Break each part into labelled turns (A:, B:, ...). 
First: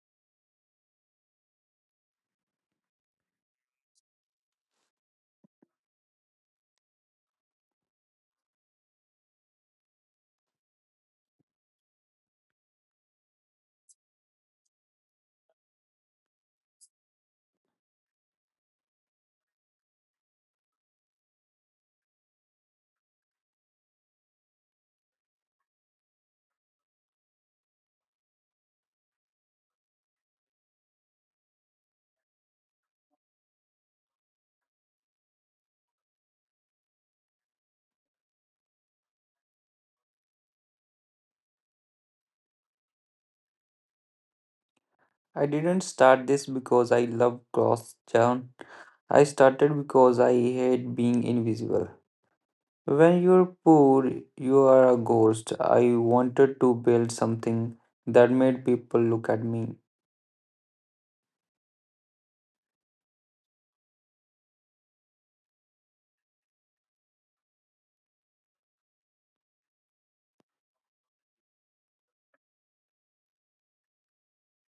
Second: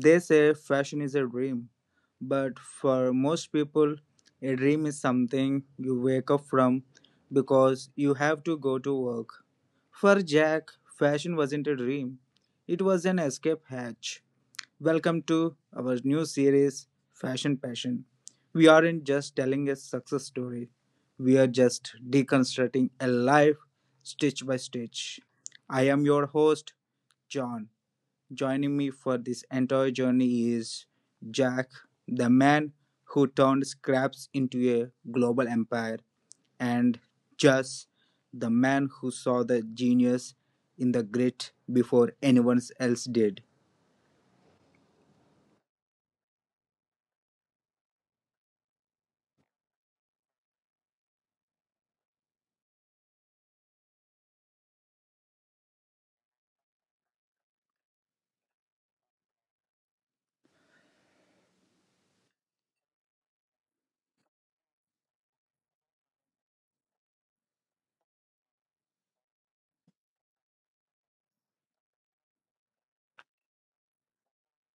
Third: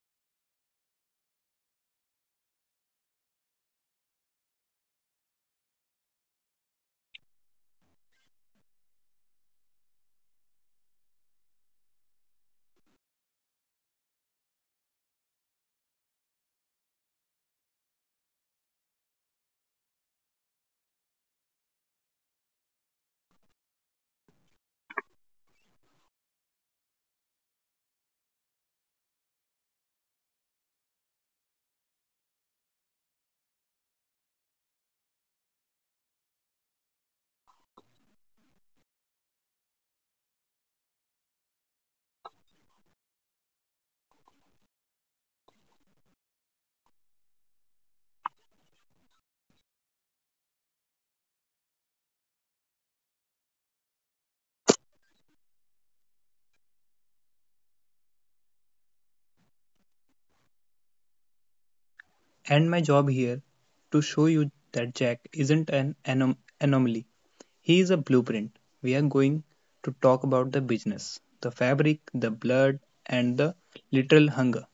A: they say fashion is a dream, but for most people, a dream is something you wake up from because you have to go to work. For Jack, fashion wasn't a dream, it was an escape hatch. Welcome to our new series, Fashion Passion. We aren't just telling a success story, we are just deconstructing a life stitch by stitch. I am your host, John. Joining me for this entire journey is Jack, the man who turned scraps into a global empire, and Jess, the man who saw the genius in the grit before anyone else did.
B: I didn't start this because I love cross town. I started because I hate being invisible. When you're poor, you are a ghost. I wanted to build something that made people look at me.
C: And my job here to show you that Jack isn't an anomaly. He is a blueprint. We are going to talk about the business, the fabric, the blood, and the literal hunger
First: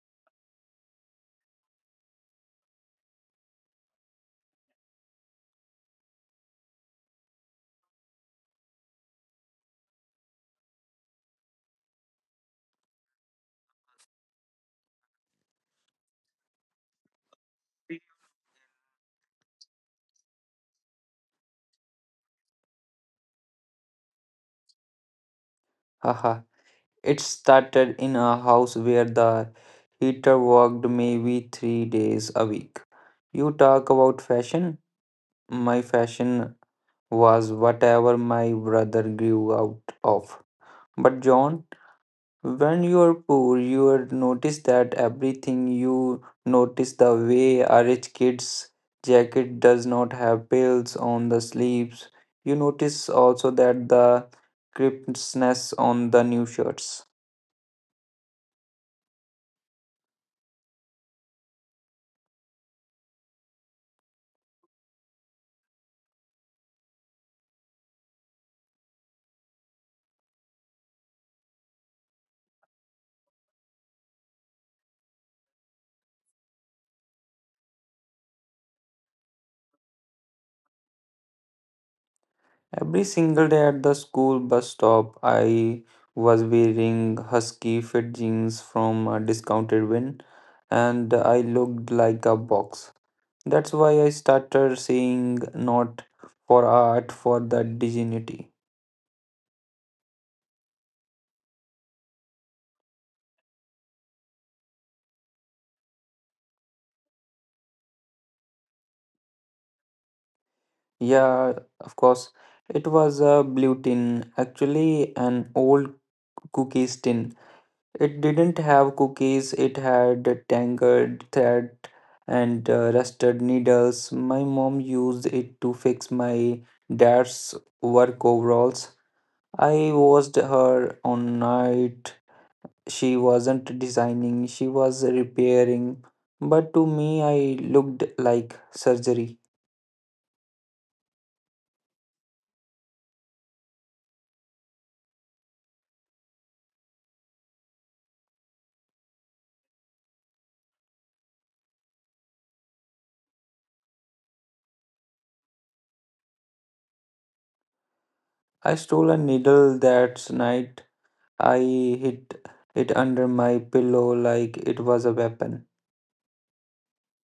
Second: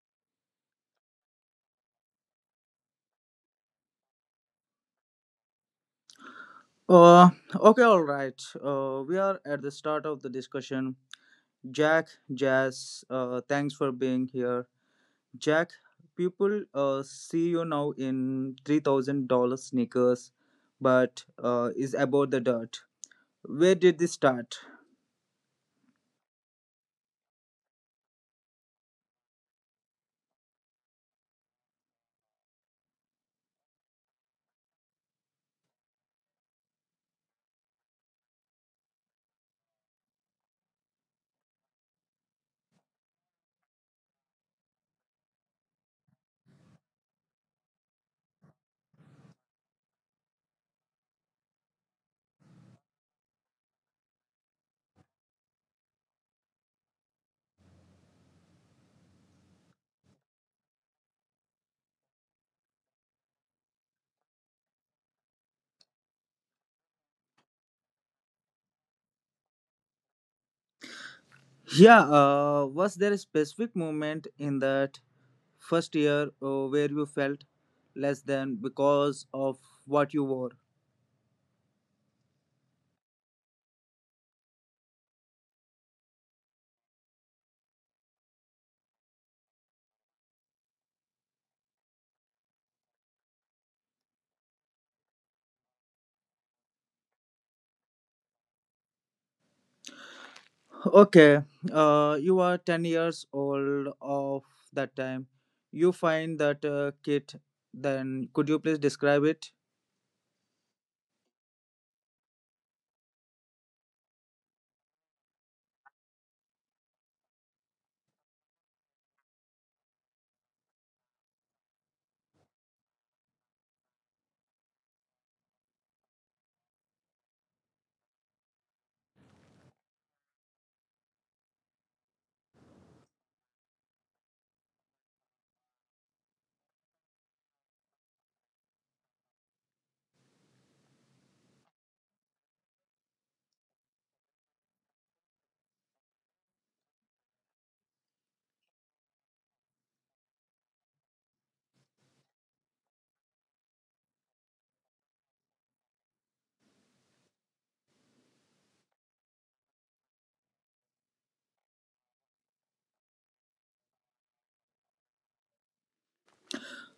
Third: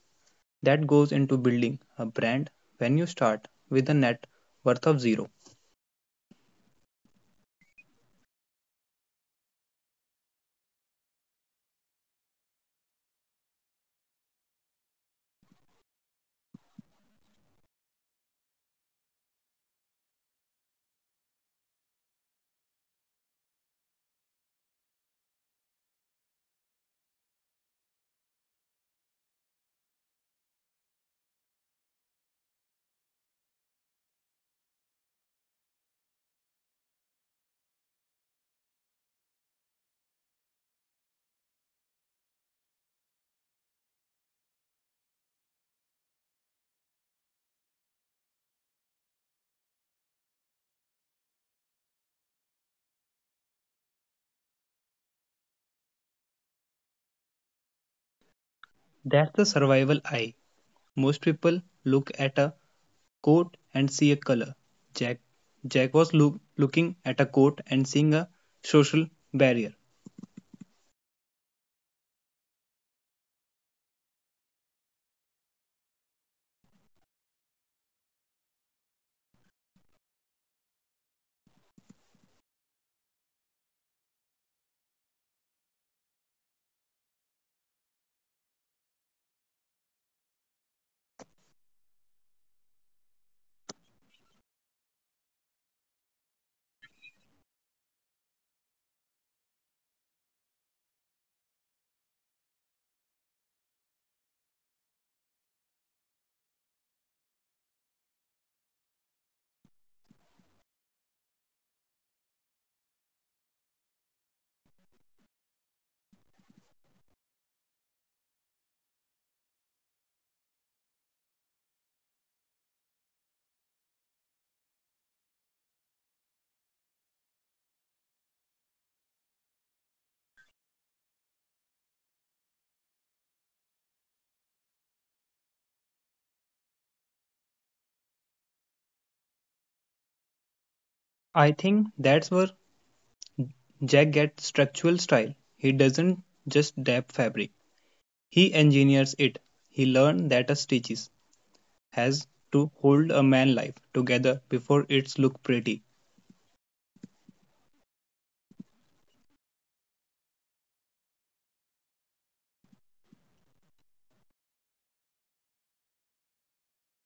C: that goes into building a brand when you start with a net worth of zero.
A: Okay, all right. We are at the start of the discussion. Jack, Jazz, thanks for being here. Jack, people see you now in $3,000 sneakers, but is about the dirt. Where did this start?
B: Haha. It started in a house where the heater worked maybe 3 days a week. You talk about fashion. My fashion was whatever my brother grew out of. But John, when you are poor, you are notice that everything you notice the way a rich kid's jacket does not have pills on the sleeves. You notice also that the crispness on the new shirts.
C: That's the survival eye. Most people look at a coat and see a color. Jack Jack was looking at a coat and seeing a social barrier.
A: Yeah, was there a specific moment in that first year where you felt less than because of what you wore?
B: Every single day at the school bus stop, I was wearing husky fit jeans from a discounted bin, and I looked like a box. That's why I started saying not for art, for the dignity.
A: Okay, you are 10 years old of that time. You find that kit, then could you please describe it?
B: Yeah, of course. It was a blue tin, actually an old cookies tin. It didn't have cookies, it had tangled thread and rusted needles. My mom used it to fix my dad's work overalls. I watched her on night. She wasn't designing, she was repairing. But to me, I looked like surgery.
C: I think that's where Jack gets structural style. He doesn't just dab fabric, he engineers it. He learned that a stitches has to hold a man life together before it's look pretty.
B: I stole a needle that night. I hid it under my pillow like it was a weapon.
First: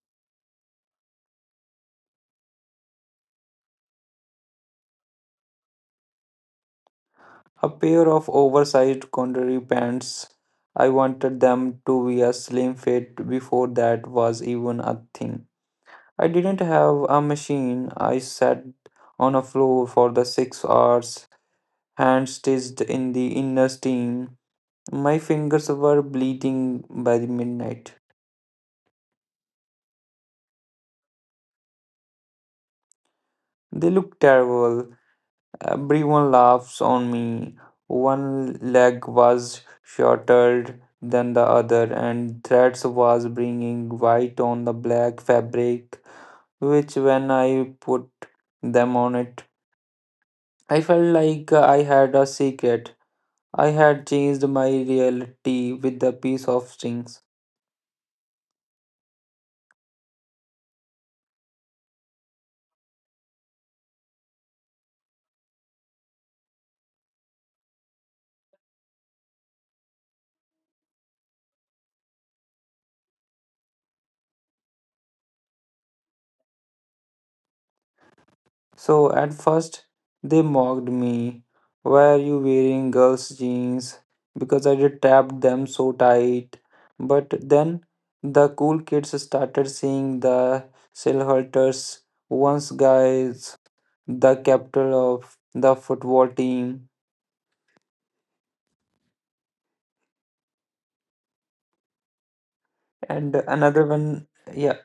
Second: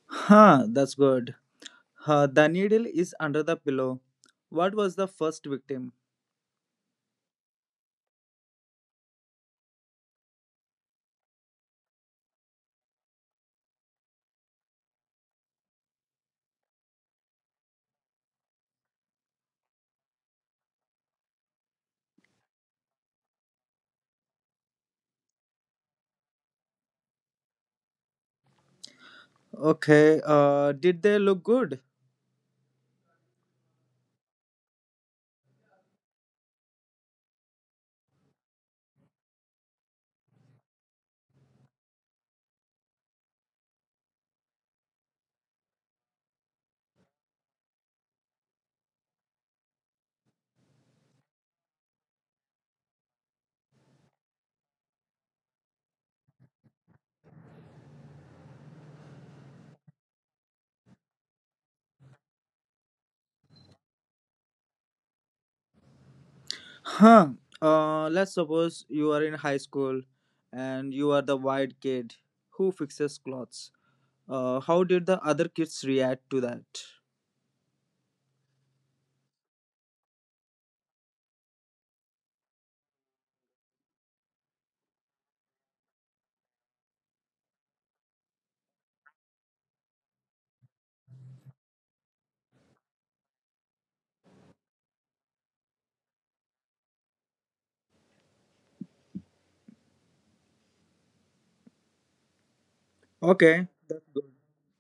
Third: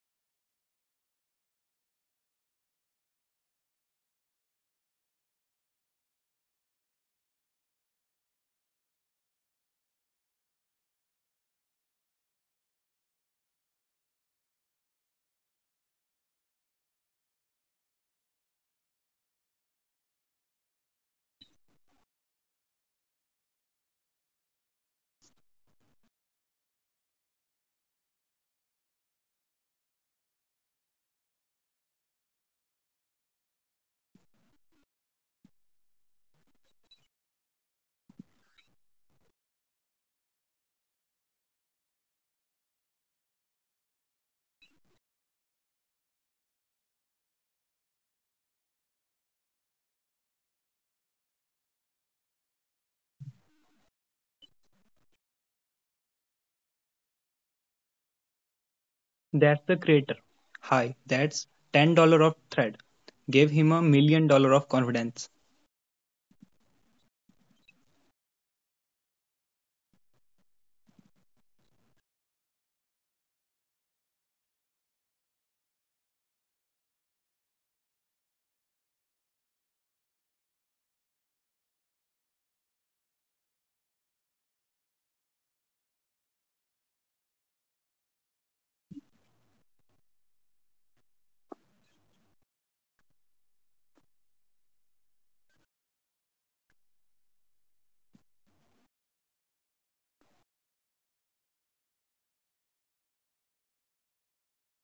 A: Huh, that's good. The needle is under the pillow. What was the first victim?
B: A pair of oversized contemporary pants. I wanted them to be a slim fit before that was even a thing. I didn't have a machine. I sat on a floor for the 6 hours, hand stitched in the inner steam. My fingers were bleeding by the midnight.
A: Okay, did they look good?
B: They looked terrible. Everyone laughs on me. One leg was shorter than the other, and threads was bringing white on the black fabric, which when I put them on it, I felt like I had a secret. I had changed my reality with a piece of string.
C: That's the creator. Hi, that's $10 of thread. Gave him a million dollars of confidence.
A: Huh. Let's suppose you are in high school and you are the white kid who fixes clothes. How did the other kids react to that?
B: So at first, they mocked me. Why are you wearing girls' jeans? Because I did tapped them so tight. But then the cool kids started seeing the Silhouetters, once guys, the captain of the football team, and
A: Okay,
B: another one. Yeah,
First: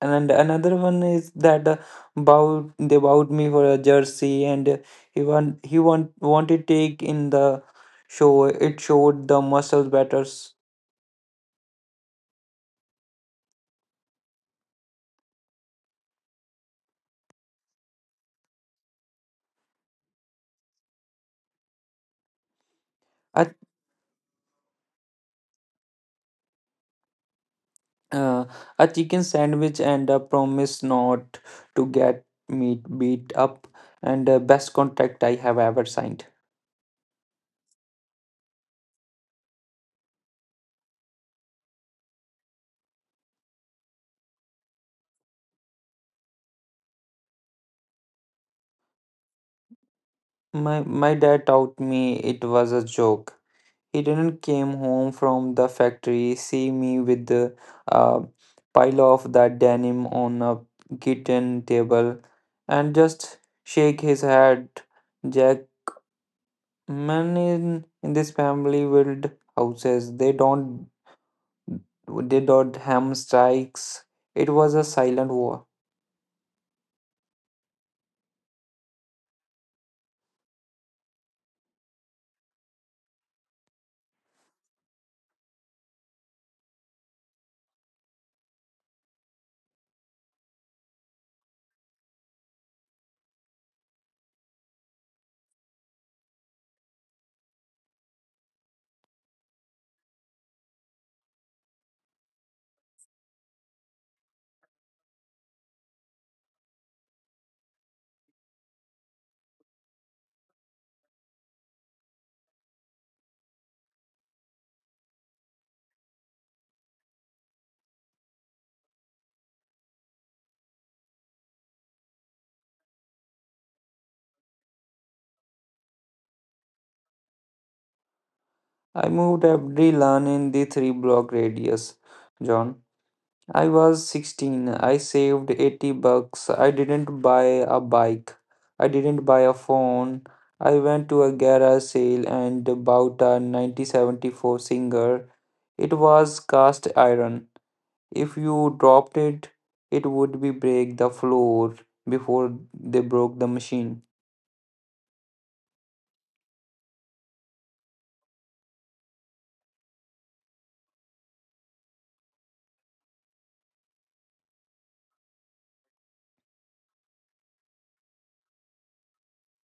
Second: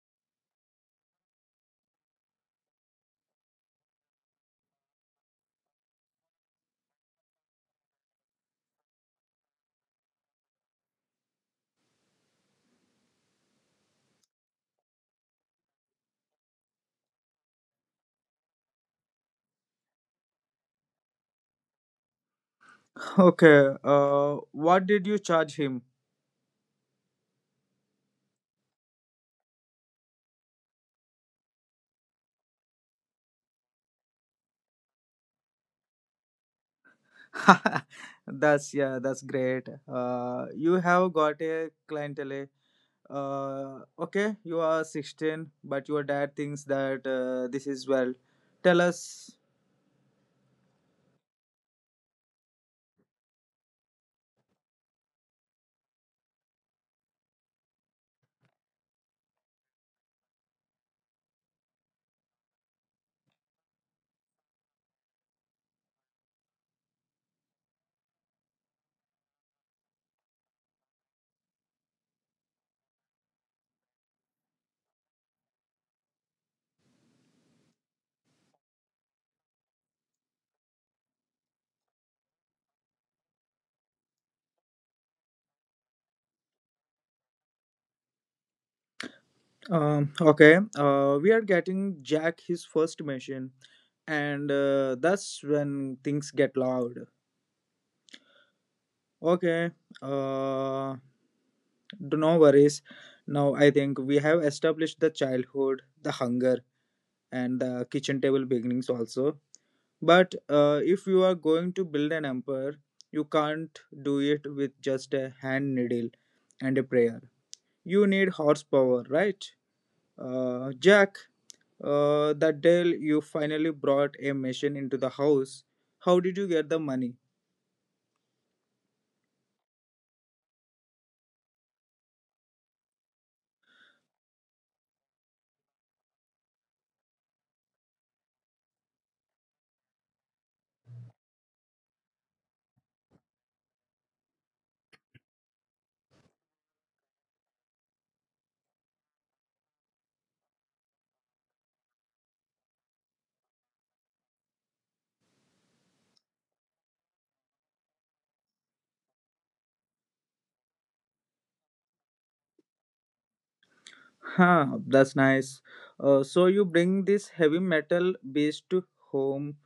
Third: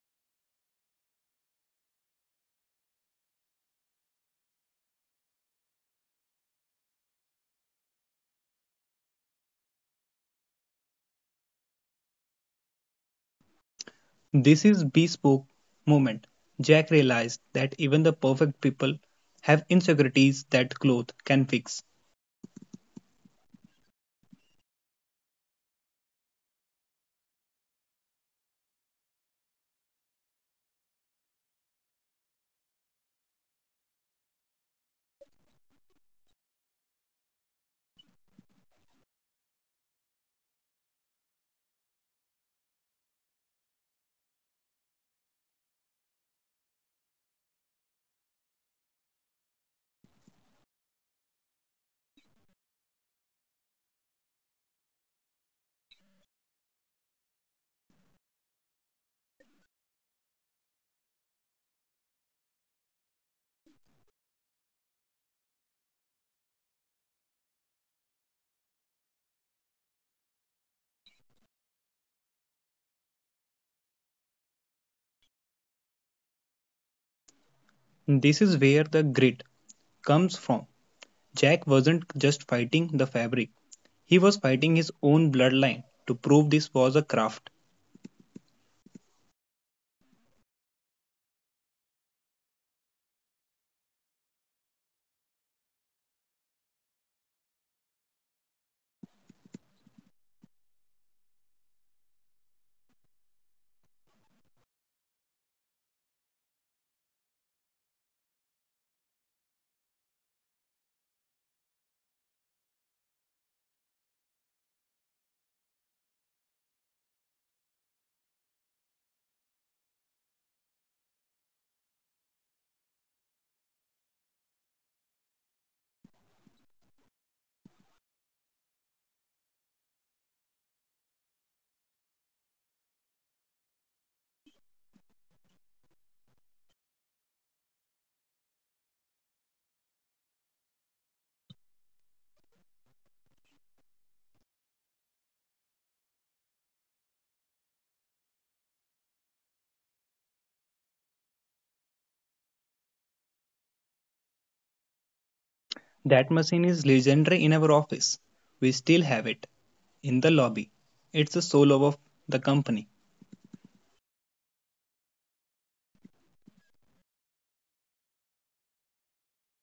B: and another one is that bowed, they bowed me for a jersey, and he wanted take in the showed the muscle batters.
C: This is bespoke moment. Jack realized that even the perfect people have insecurities that clothes can fix.
A: okay.
B: A,
A: What did you charge him?
B: uh, a chicken sandwich and a promise not to get me beat up, and best contract I have ever signed.
A: That's that's great. You have got a clientele. Okay, you are 16, but your dad thinks that this is well. Tell us.
B: My dad taught me it was a joke. He didn't came home from the factory, see me with the uh, pile of that denim on a kitchen table and just shake his head. Jack, men in this family build houses. They don't ham strikes. It was a silent war.
C: This is where the grit comes from. Jack wasn't just fighting the fabric, he was fighting his own bloodline to prove this was a craft.
A: Okay, we are getting Jack his first machine, and that's when things get loud. Okay, uh, do no worries. Now I think we have established the childhood, the hunger, and the kitchen table beginnings also. But if you are going to build an empire, you can't do it with just a hand needle and a prayer. You need horsepower, right? Jack, that day you finally brought a machine into the house. How did you get the money?
B: I moved every lawn in the three block radius, John. I was 16. I saved 80 bucks. I didn't buy a bike. I didn't buy a phone. I went to a garage sale and bought a 1974 Singer. It was cast iron. If you dropped it, it would be break the floor before they broke the machine.
C: That machine is legendary in our office. We still have it in the lobby. It's the soul of the company.
A: Huh, that's nice. So you bring this heavy metal beast to home.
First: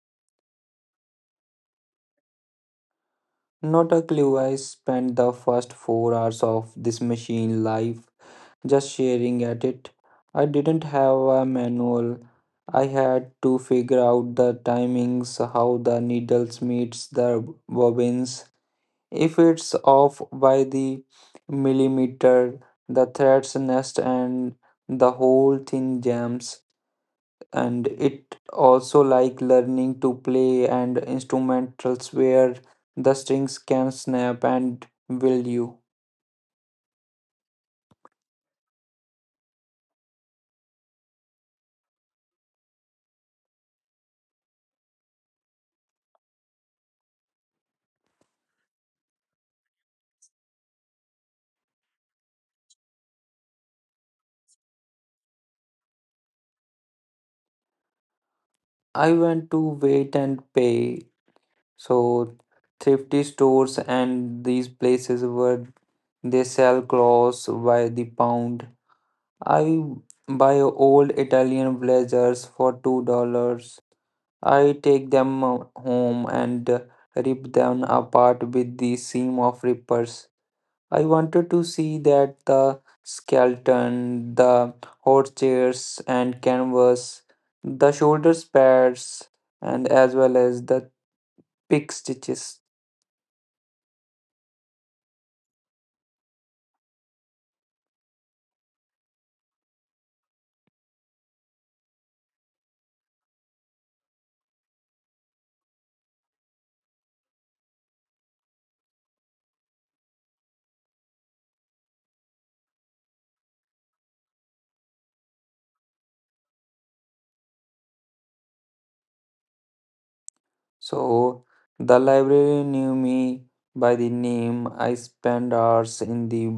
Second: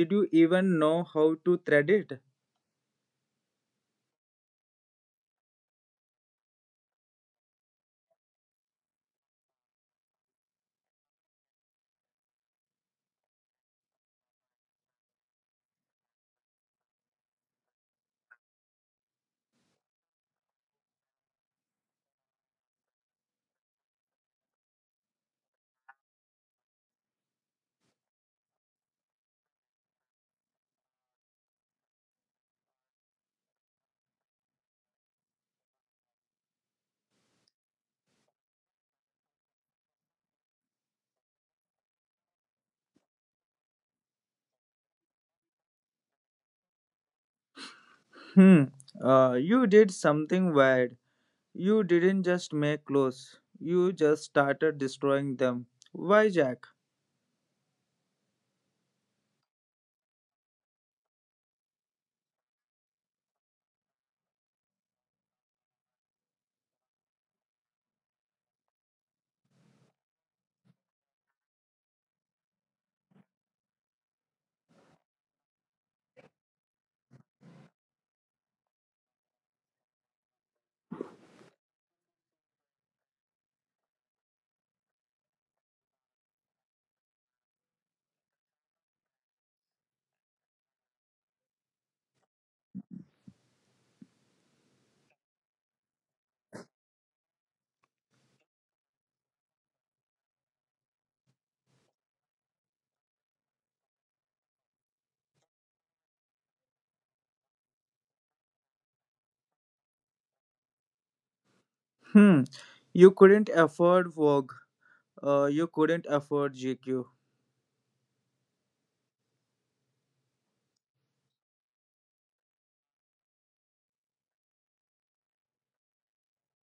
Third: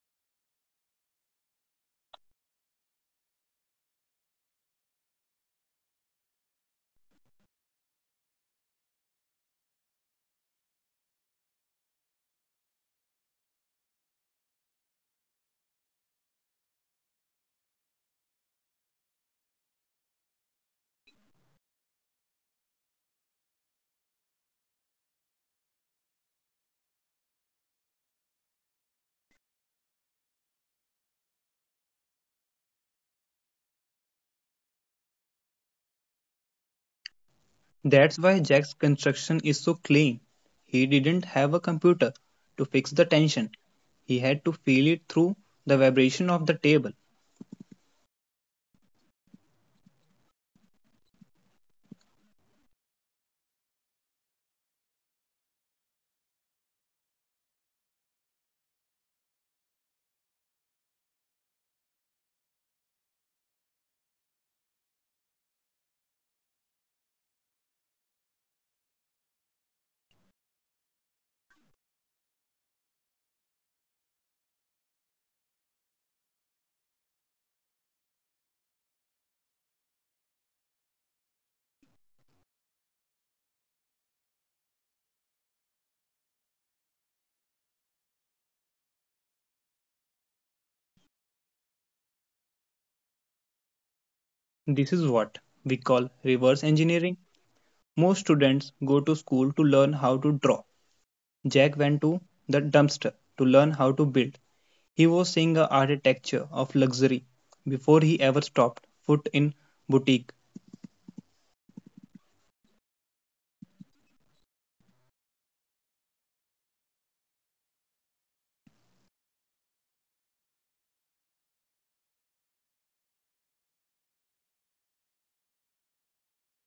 A: Did you even know how to thread it?
B: Not a clue. I spent the first 4 hours of this machine life just sharing at it. I didn't have a manual. I had to figure out the timings, how the needles meets the bobbins. If it's off by the millimeter, the threads nest and the whole thing jams. And it also like learning to play and instrumentals where the strings can snap and will you.
C: That's why Jack's construction is so clean. He didn't have a computer to fix the tension. He had to feel it through the vibration of the table.
A: Hmm. You did something wild. You didn't just make clothes, you just started destroying them. Why, Jack?
B: I went to wait and pay so thrifty stores and these places where they sell clothes by the pound. I buy old Italian blazers for $2. I take them home and rip them apart with the seam of rippers. I wanted to see that the skeleton, the horse and canvas, the shoulders pads, and as well as the pick stitches.
C: This is what we call reverse engineering. Most students go to school to learn how to draw. Jack went to the dumpster to learn how to build. He was seeing the architecture of luxury before he ever stopped foot in boutique.
A: Hmm, you couldn't afford Vogue. You couldn't afford GQ.
B: So the library knew me by the name. I spent hours in the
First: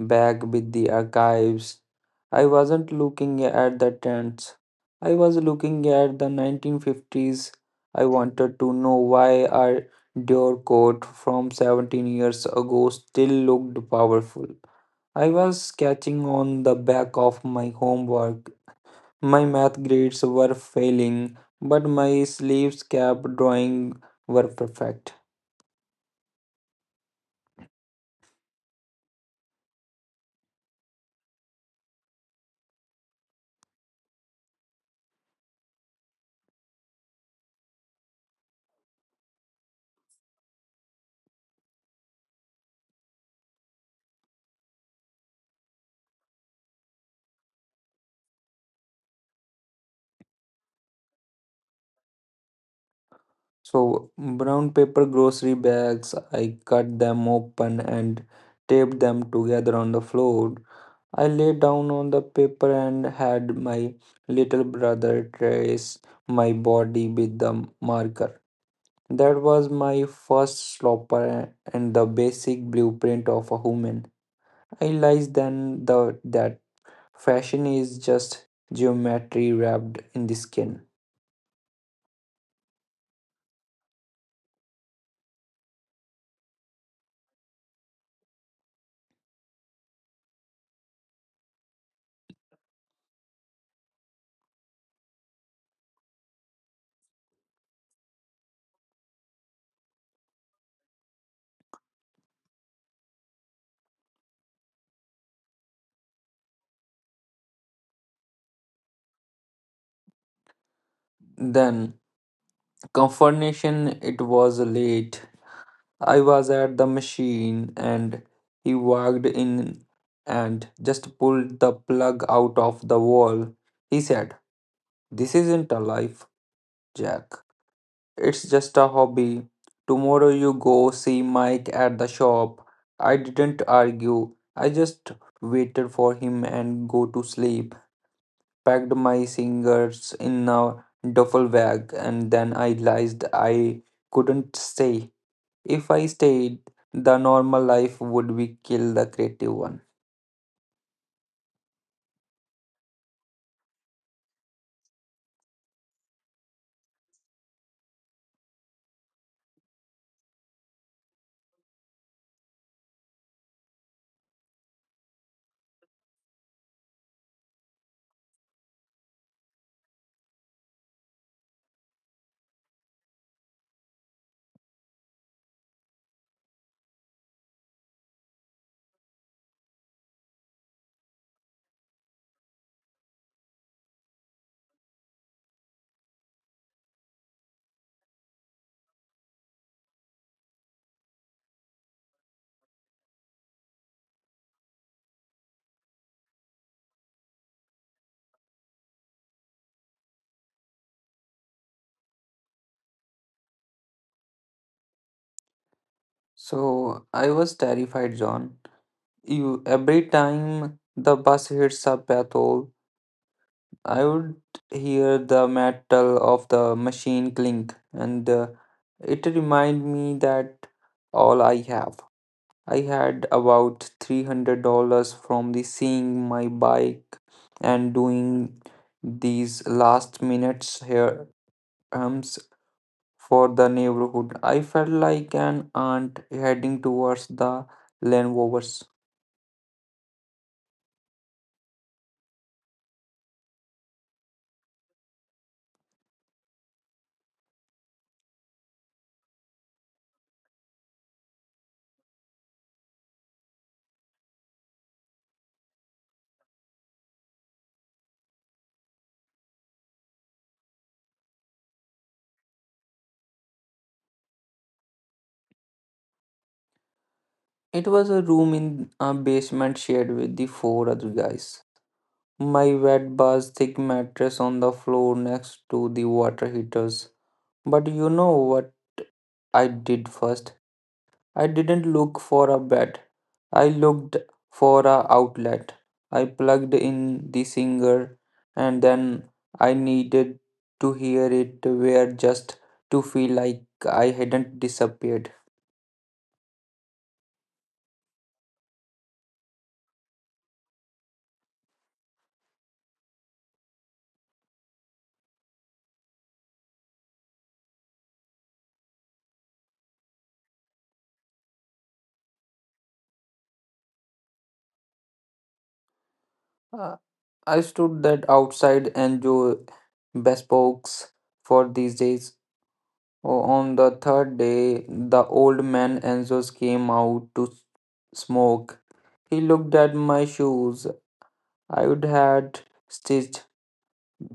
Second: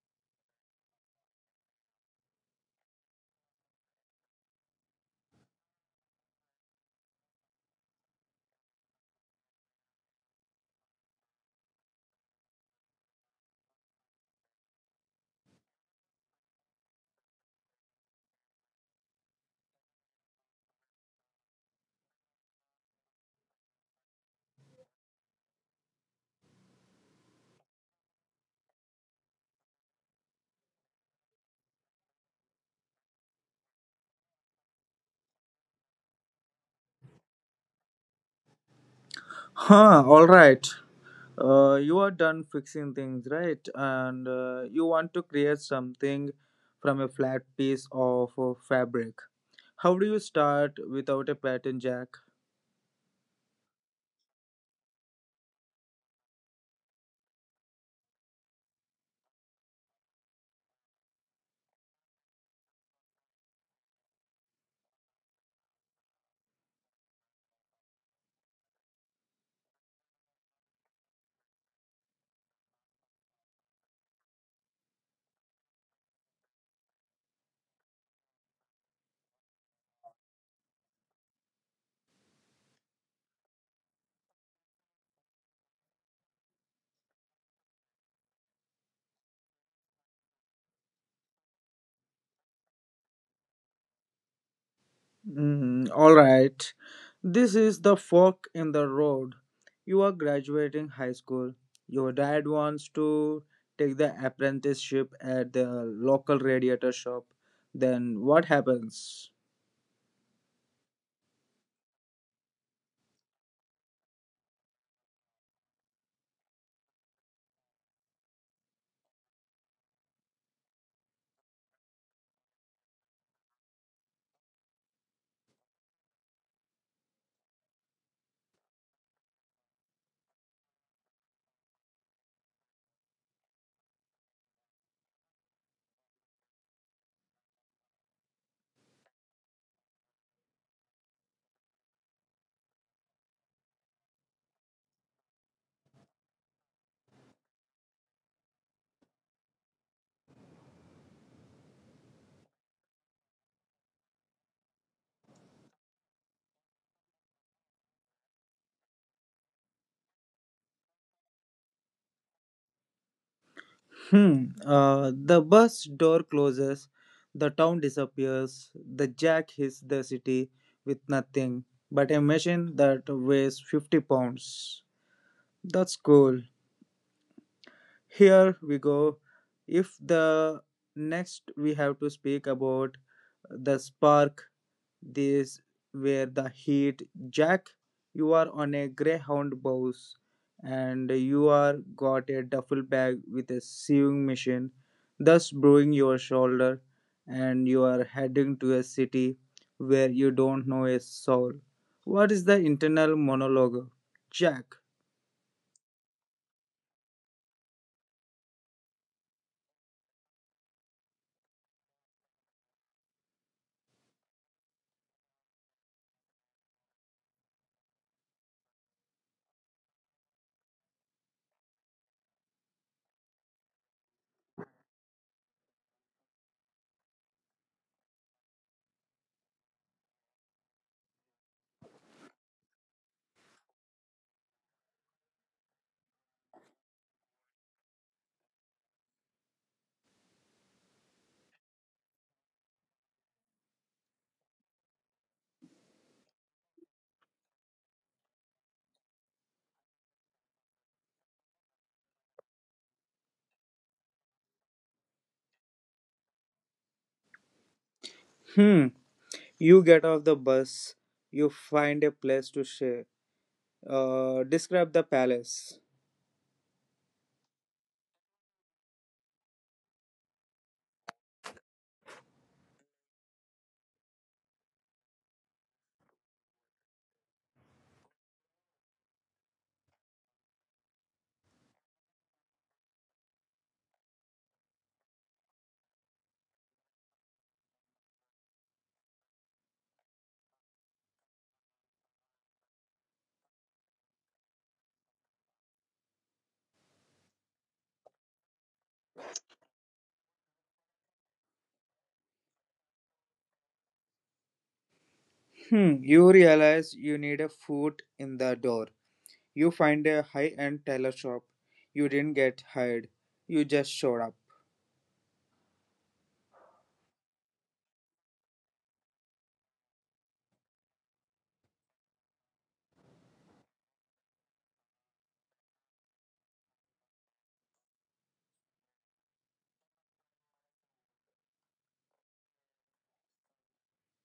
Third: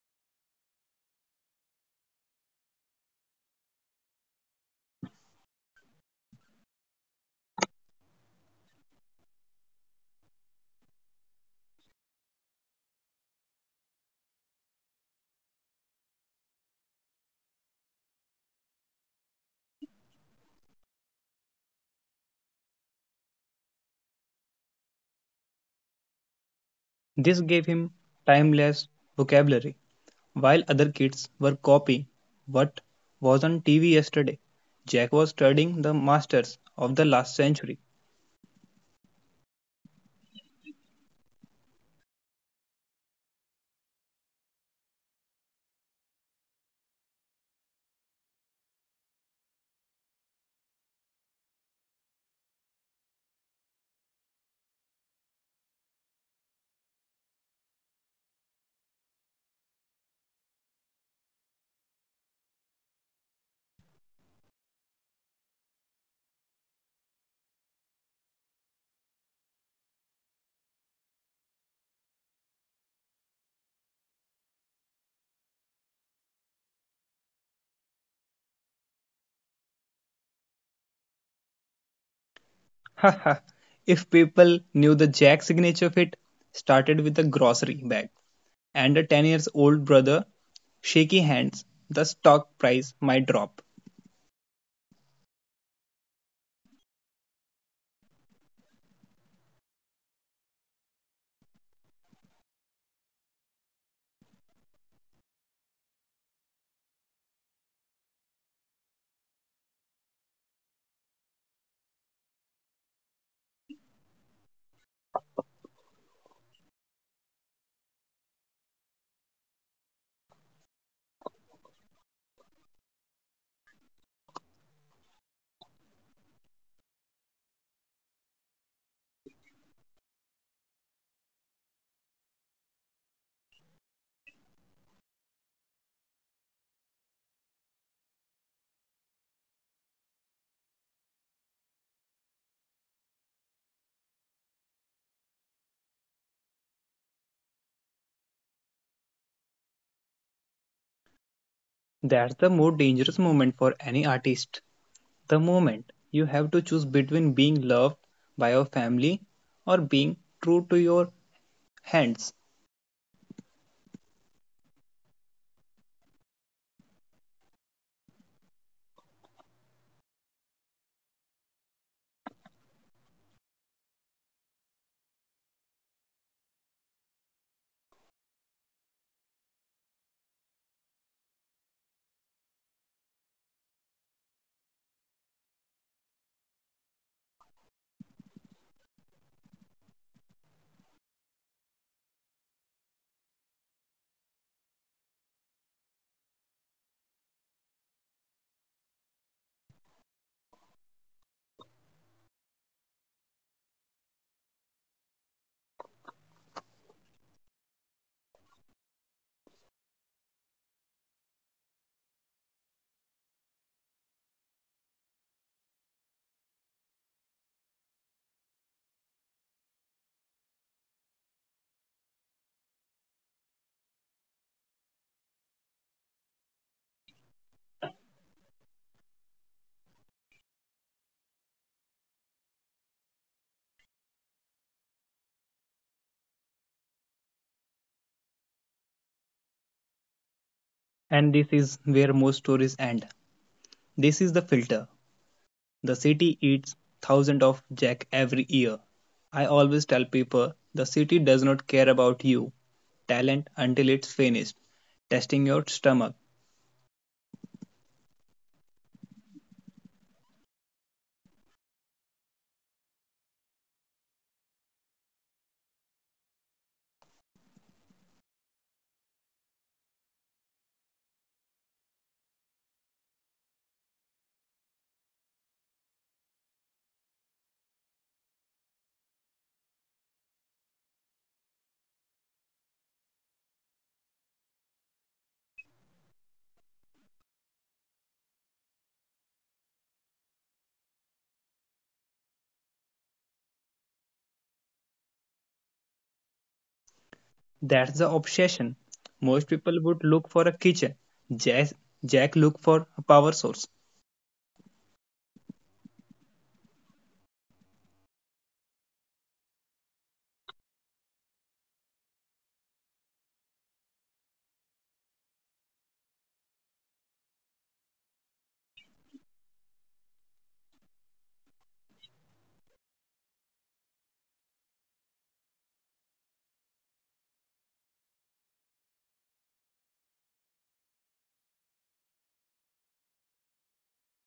B: back with the archives. I wasn't looking at the tents. I was looking at the 1950s. I wanted to know why our Dior coat from 17 years ago still looked powerful. I was sketching on the back of my homework, my math grades were failing, but my sleeves cap drawing were perfect.
C: This gave him timeless vocabulary. While other kids were copying what was on TV yesterday, Jack was studying the masters of the last century.
A: Huh, alright. You are done fixing things, right? And you want to create something from a flat piece of fabric. How do you start without a pattern, Jack?
B: So, brown paper grocery bags, I cut them open and taped them together on the floor. I lay down on the paper and had my little brother trace my body with the marker. That was my first slopper and the basic blueprint of a human. I realized then that fashion is just geometry wrapped in the skin.
C: Ha ha! If people knew the Jack signature fit started with a grocery bag and a 10 years old brother shaky hands, the stock price might drop.
A: Mhm, all right. This is the fork in the road. You are graduating high school. Your dad wants to take the apprenticeship at the local radiator shop. Then what happens?
B: Then, confirmation, it was late. I was at the machine and he walked in and just pulled the plug out of the wall. He said, "This isn't a life, Jack. It's just a hobby. Tomorrow you go see Mike at the shop." I didn't argue. I just waited for him and go to sleep, packed my singers in a duffel bag, and then I realized I couldn't stay. If I stayed, the normal life would be kill the creative one.
C: That's the more dangerous moment for any artist. The moment you have to choose between being loved by your family or being true to your hands.
A: Hmm. The bus door closes. The town disappears. The jack hits the city with nothing but a machine that weighs 50 pounds. That's cool. Here we go. If the next we have to speak about the spark, this where the heat. Jack, you are on a greyhound bus and you are got a duffel bag with a sewing machine, thus brewing your shoulder, and you are heading to a city where you don't know a soul. What is the internal monologue? Jack.
B: So I was terrified, John. You every time the bus hits a pothole, I would hear the metal of the machine clink, and it reminded me that all I have I had about $300 from the seeing my bike and doing these last minutes here hums for the neighborhood. I felt like an aunt heading towards the Lanovers.
C: And this is where most stories end. This is the filter. The city eats thousands of jack every year. I always tell people the city does not care about you talent until it's finished testing your stomach.
A: Hmm. You get off the bus, you find a place to stay. Describe the palace.
B: It was a room in a basement shared with the four other guys. My wet bar's thick mattress on the floor next to the water heaters. But you know what I did first? I didn't look for a bed. I looked for a outlet. I plugged in the singer and then I needed to hear it where just to feel like I hadn't disappeared.
C: That's the obsession. Most people would look for a kitchen. Jack, Jack look for a power source.
A: Hmm, you realize you need a foot in the door. You find a high end tailor shop. You didn't get hired, you just showed up.
B: Uh, I stood that outside and Joe bespoke for these days. On the third day, the old man Enzo's came out to smoke. He looked at my shoes. I would had stitched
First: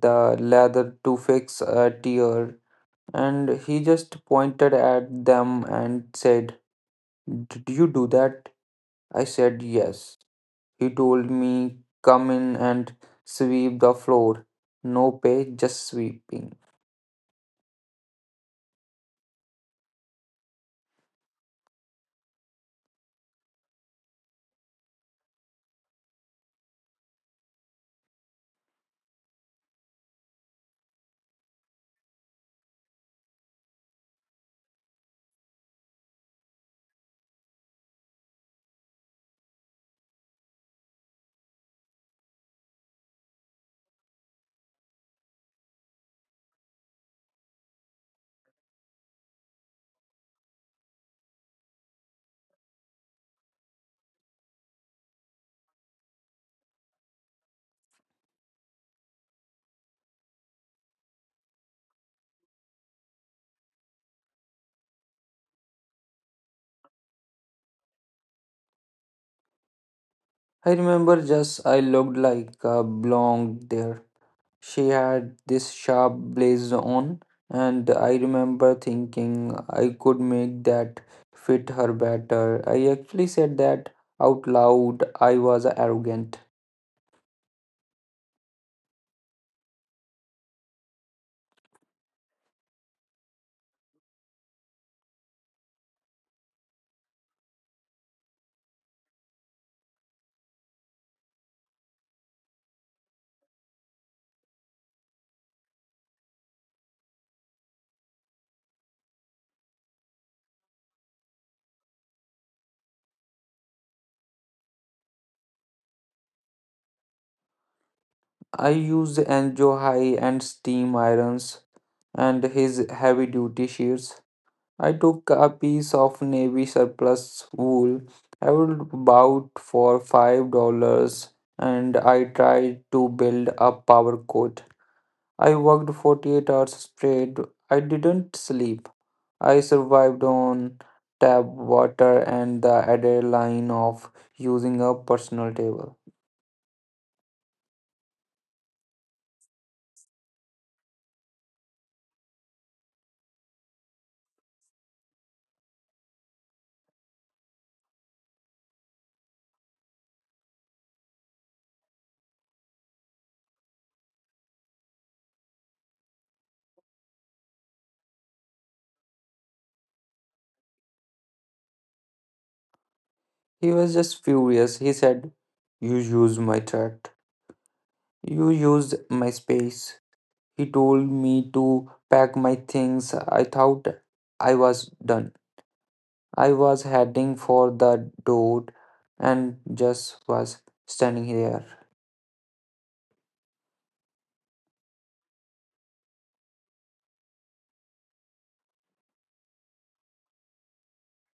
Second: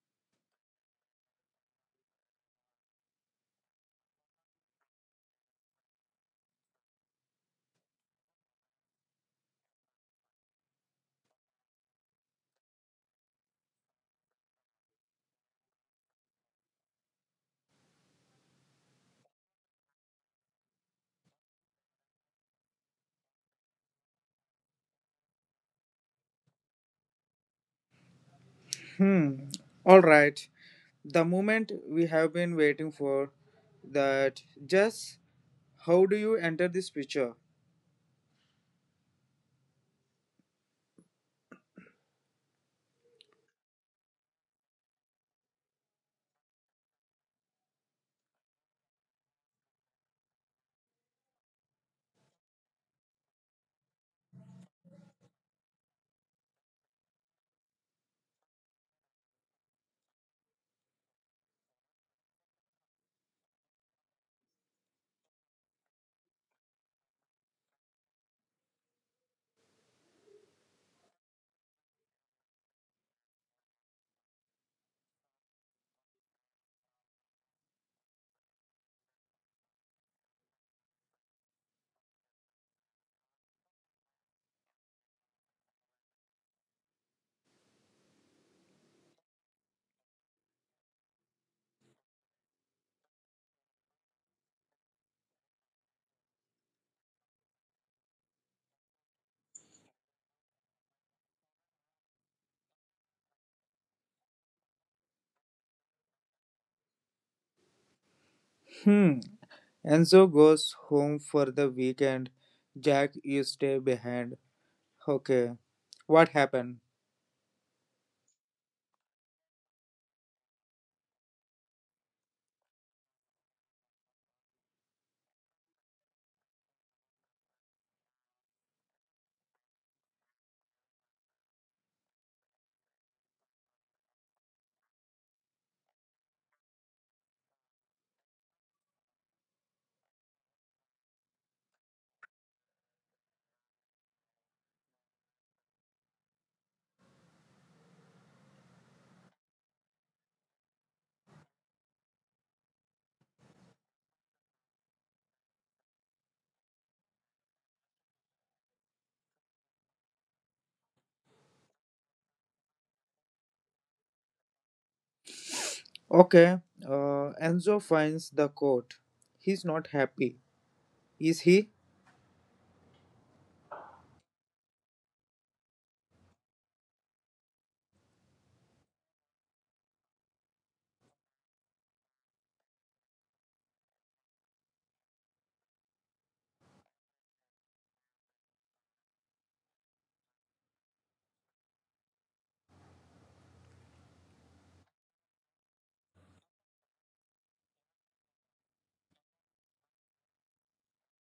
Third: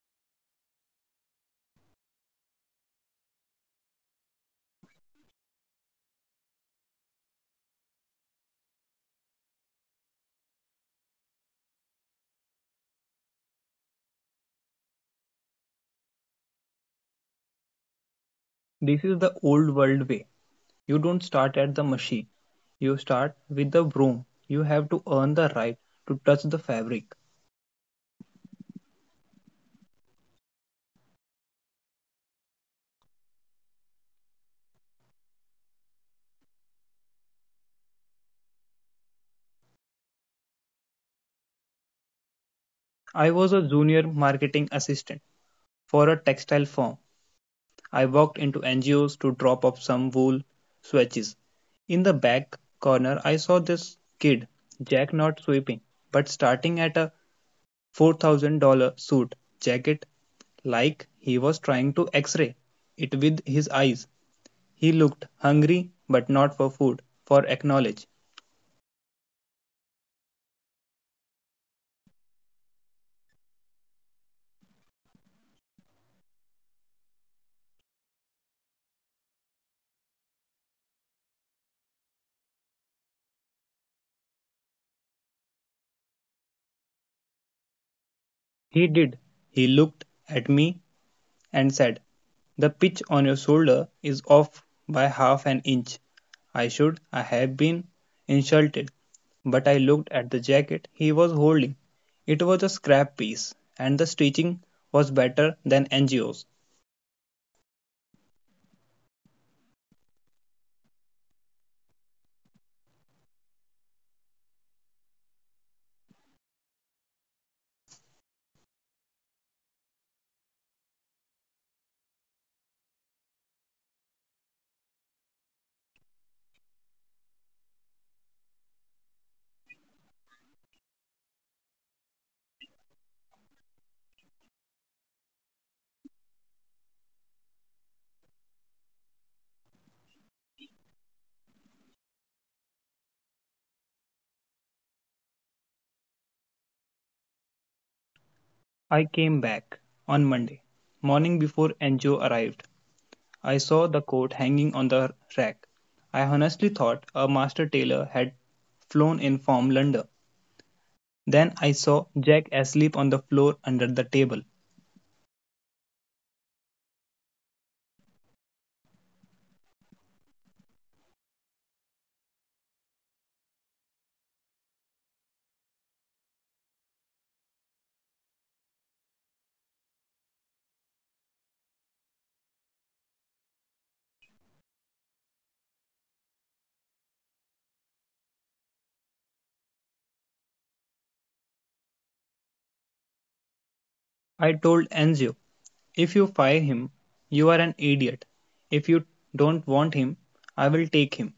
B: the lather to fix a tear, and he just pointed at them and said, "Did you do that?" I said yes. He told me, "Come in and sweep the floor. No pay, just sweeping."
C: This is the old world way. You don't start at the machine. You start with the broom. You have to earn the right to touch the fabric.
A: Hmm, alright. The moment we have been waiting for that, just how do you enter this picture?
C: I was a junior marketing assistant for a textile firm. I walked into NGOs to drop off some wool swatches. In the back corner, I saw this kid, Jack not sweeping, but starting at a $4,000 suit jacket like he was trying to x ray it with his eyes. He looked hungry, but not for food, for acknowledge.
B: I remember just I looked like a blonde there. She had this sharp blazer on, and I remember thinking I could make that fit her better. I actually said that out loud. I was arrogant.
C: He did. He looked at me and said, "The pitch on your shoulder is off by half an inch." I should I have been insulted, but I looked at the jacket he was holding. It was a scrap piece, and the stitching was better than Angio's.
A: Hmm, Enzo goes home for the weekend. Jack, you stay behind. Okay, what happened?
B: I used Enjo high and steam irons and his heavy duty shears. I took a piece of navy surplus wool I would bought for $5 and I tried to build a power coat. I worked 48 hours straight. I didn't sleep. I survived on tap water and the adrenaline of using a personal table.
C: I came back on Monday morning before NGO arrived. I saw the coat hanging on the rack. I honestly thought a master tailor had flown in from London. Then I saw Jack asleep on the floor under the table.
A: Okay, Enzo finds the coat. He's not happy, is he?
B: He was just furious. He said, "You used my chat. You used my space." He told me to pack my things. I thought I was done. I was heading for the door and just was standing here.
C: I told Anzio, if you fire him, you are an idiot. If you don't want him, I will take him.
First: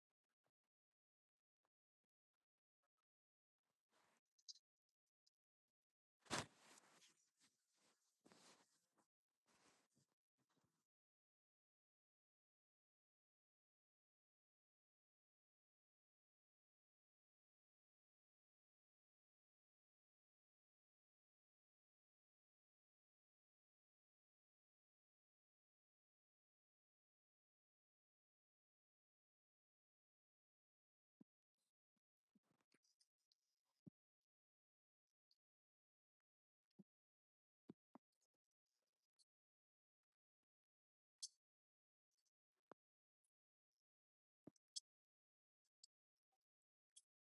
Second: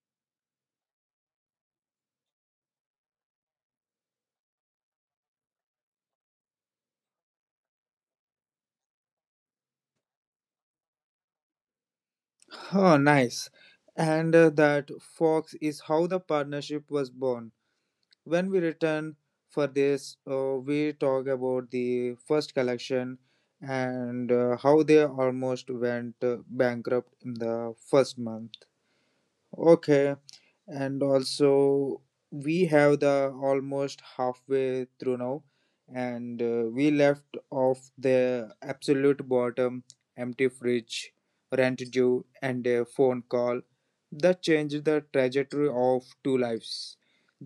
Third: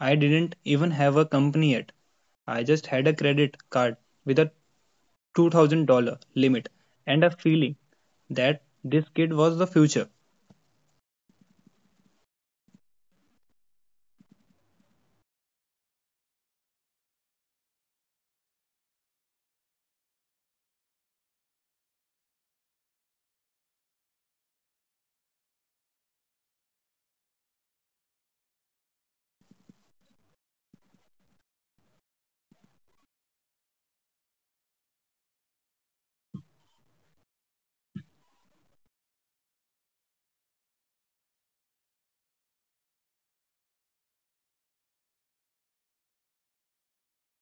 C: I didn't even have a company yet. I just had a credit card with a $2,000 limit and a feeling that this kid was the future.
A: Huh, nice. And that fox is how the partnership was born. When we return for this, we talk about the first collection and how they almost went bankrupt in the first month. Okay. And also we have the almost halfway through now and we left off the absolute bottom, empty fridge, rent due, and a phone call that changed the trajectory of two lives.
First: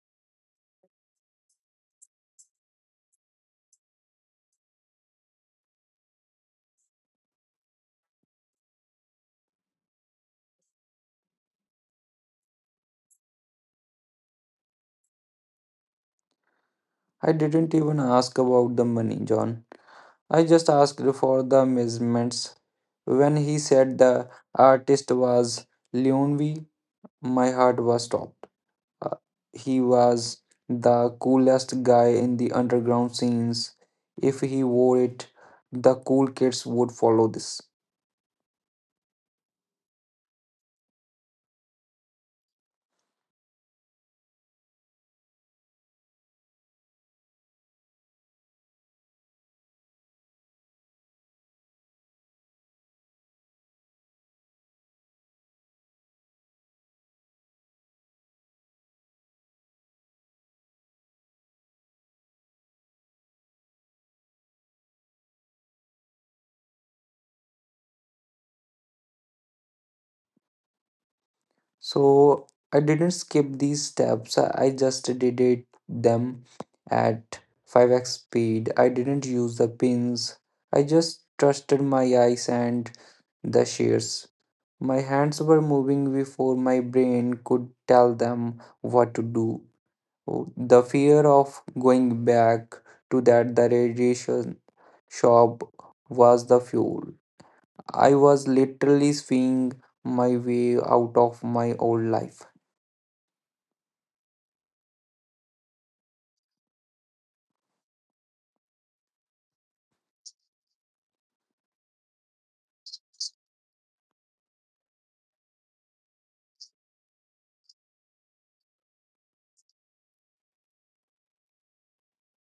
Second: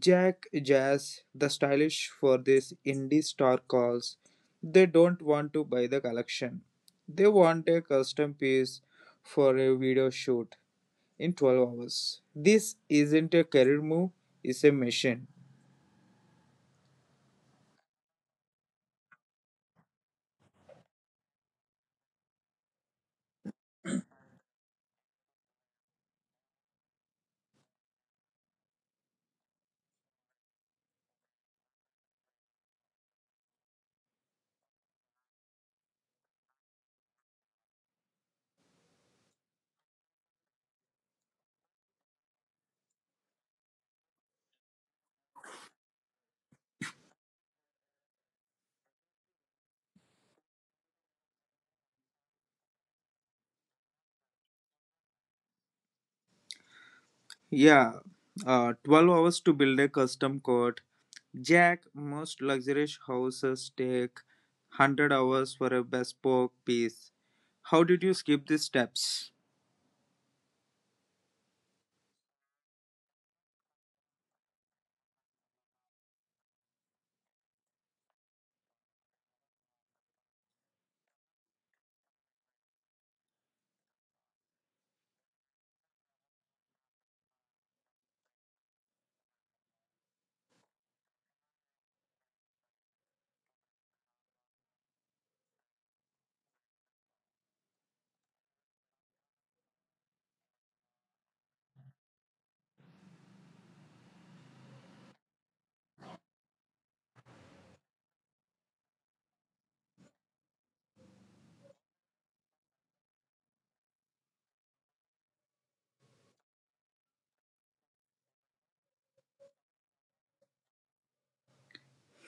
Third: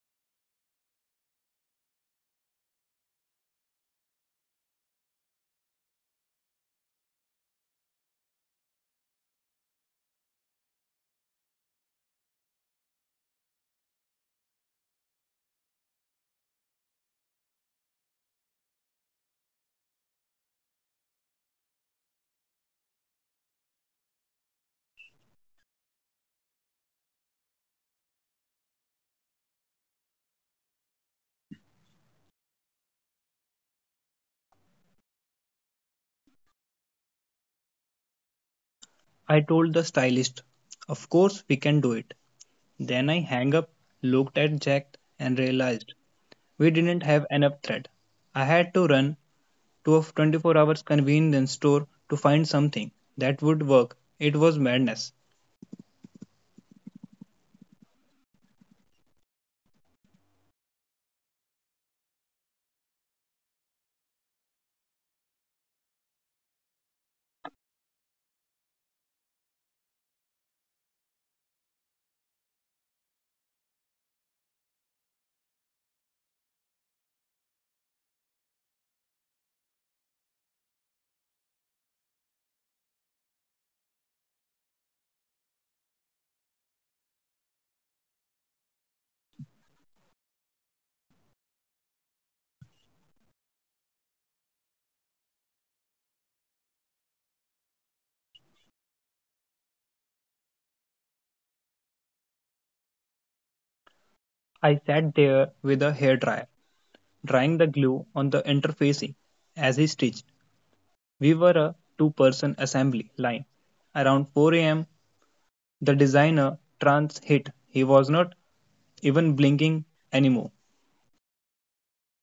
A: Jack, Jazz, the stylish for this indie star calls. They don't want to buy the collection, they want a custom piece for a video shoot in 12 hours. This isn't a career move, it's a mission.
B: I didn't even ask about the money, John. I just asked for the measurements. When he said the artist was Leonvi, my heart was stopped. Uh, he was the coolest guy in the underground scenes. If he wore it, the cool kids would follow this.
C: I told the stylist, of course we can do it. Then I hung up, looked at Jack, and realized we didn't have enough thread. I had to run to a 24 hours convenience store to find something that would work. It was madness.
A: Yeah, 12 hours to build a custom court. Jack, most luxurious houses take 100 hours for a bespoke piece. How did you skip these steps?
B: So I didn't skip these steps. I just did it them at 5x speed. I didn't use the pins. I just trusted my eyes and the shears. My hands were moving before my brain could tell them what to do. The fear of going back to that the radiation shop was the fuel. I was literally seeing my way out of my old life.
C: I sat there with a hairdryer, drying the glue on the interfacing as he stitched. We were a two-person assembly line. Around 4 a.m., the designer trance hit. He was not even blinking anymore.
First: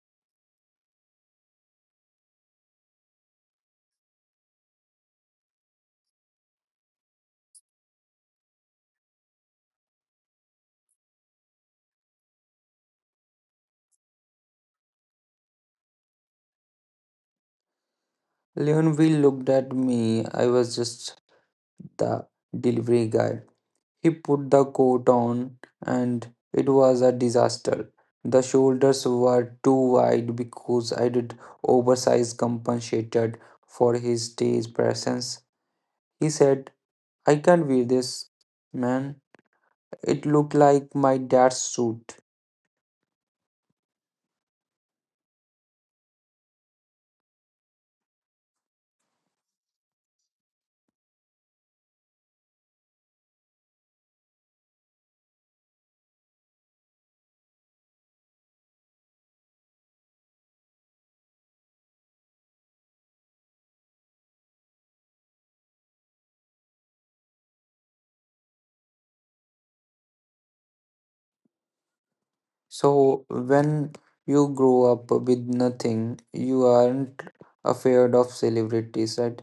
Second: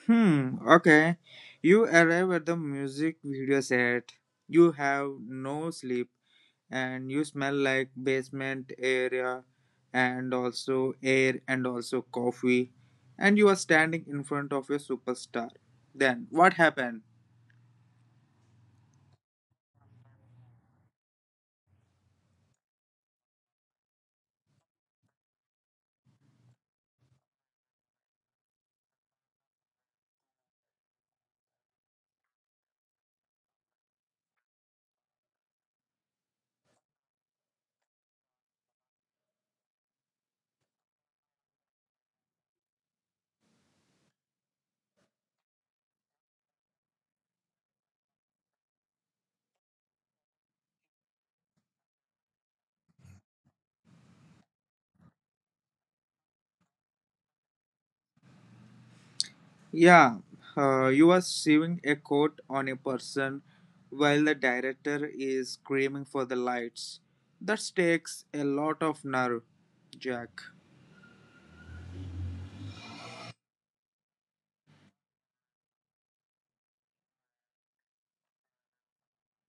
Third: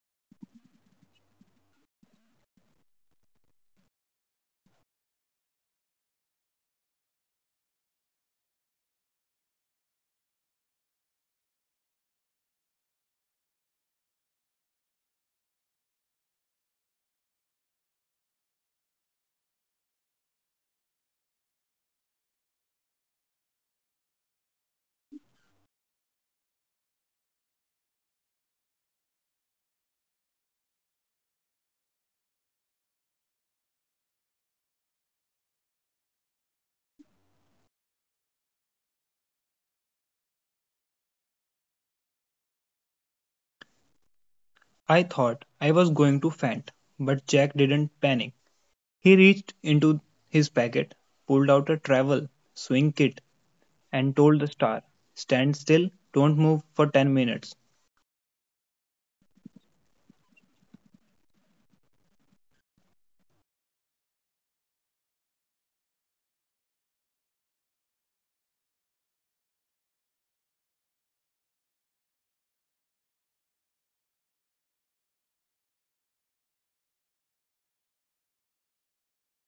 A: Hmm, okay. You arrive at the music video set. You have no sleep. And you smell like basement area and also air and also coffee, and you are standing in front of a superstar. Then what happened?
B: Leonville looked at me. I was just the delivery guy. He put the coat on, and it was a disaster. The shoulders were too wide because I did oversized compensated for his stage presence. He said, "I can't wear this, man. It looked like my dad's suit."
C: I thought I was going to faint, but Jack didn't panic. He reached into his packet, pulled out a travel swing kit, and told the star, "Stand still, don't move for 10 minutes."
A: Yeah, you are sewing a coat on a person while the director is screaming for the lights. That takes a lot of nerve, Jack.
B: So, when you grow up with nothing, you aren't afraid of celebrities, right?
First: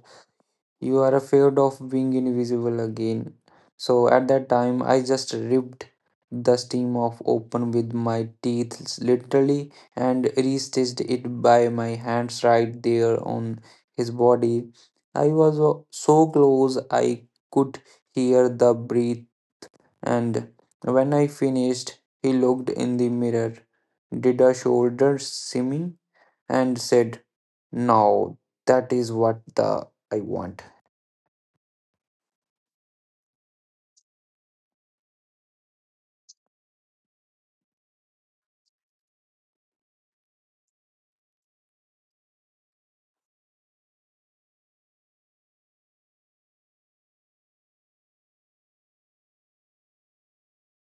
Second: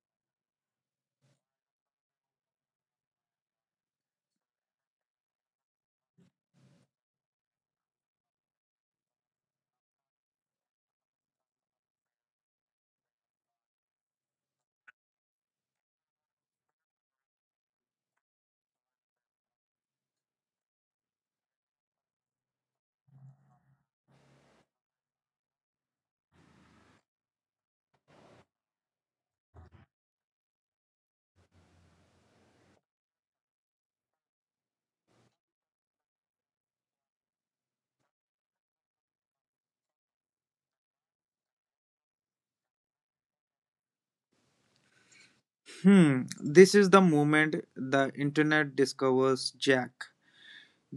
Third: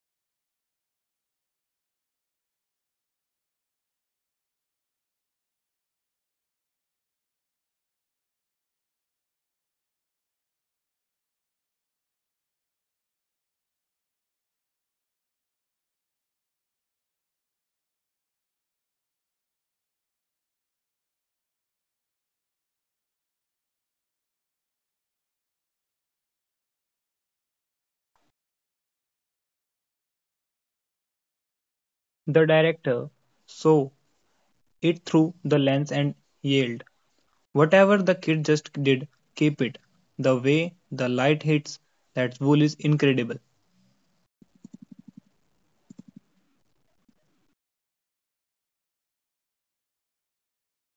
B: You are afraid of being invisible again. So at that time, I just ripped the steam off open with my teeth, literally, and restitched it by my hands right there on his body. I was so close, I could hear the breath, and when I finished, he looked in the mirror, did a shoulder shimmy, and said, "Now that is what the I want."
C: The director saw it through the lens and yelled, "Whatever the kid just did, keep it. The way the light hits that wool is incredible."
A: Hmm, this is the moment the internet discovers Jack.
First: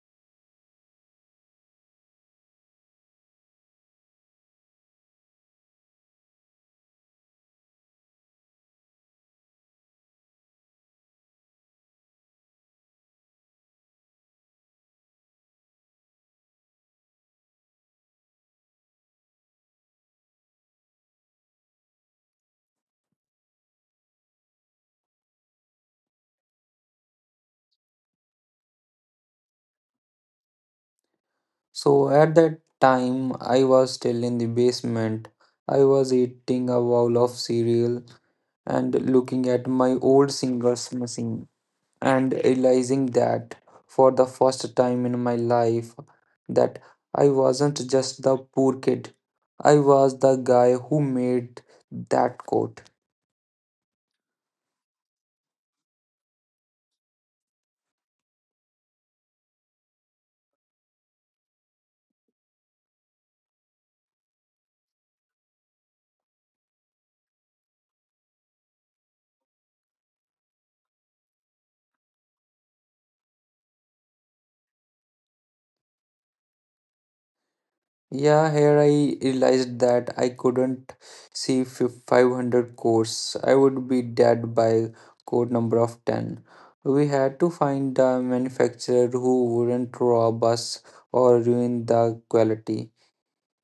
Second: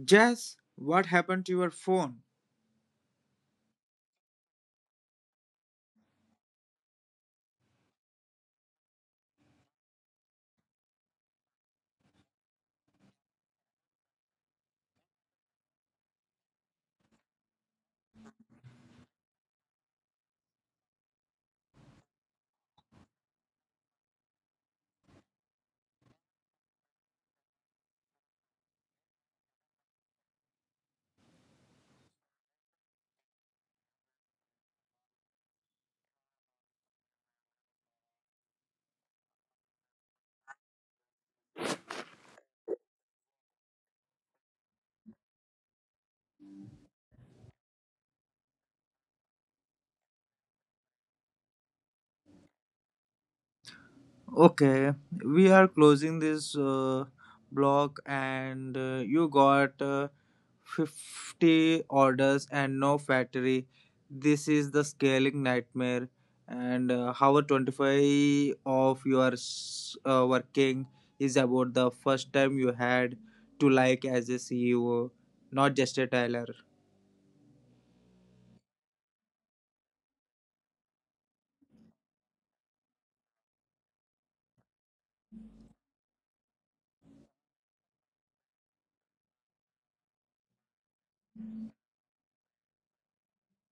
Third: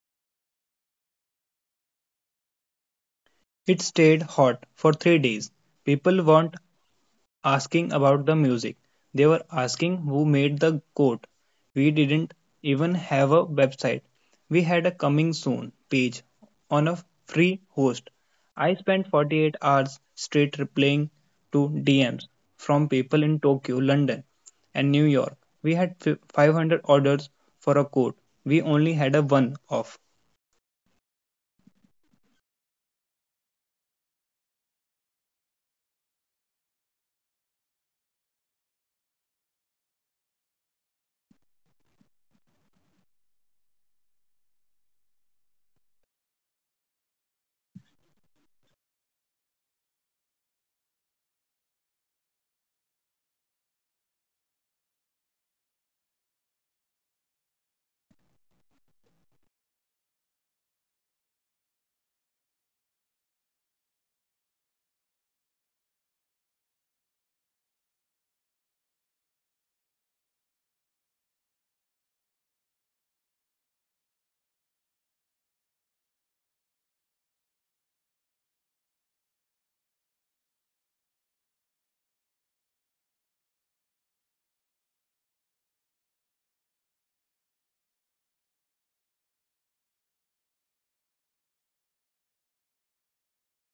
A: Jess, what happened to your phone?
C: It stayed hot for 3 days. People want asking about the music. They were asking who made the coat. We didn't even have a website. We had a coming soon page on a free host. I spent 48 hours straight replying to DMs from people in Tokyo, London, and New York. We had 500 orders for a coat. We only had a one off.
B: So at that time, I was still in the basement. I was eating a bowl of cereal and looking at my old singer's machine and realizing that for the first time in my life that I wasn't just the poor kid. I was the guy who made that coat.
A: Okay, we are closing this block, and you got 50 orders and no factory. This is the scaling nightmare. And hour 25 of your working is about the first time you had to like as a CEO, not just a tyler.
B: Yeah, here I realized that I couldn't see 500 codes. I would be dead by code number of 10. We had to find a manufacturer who wouldn't rob us or ruin the quality.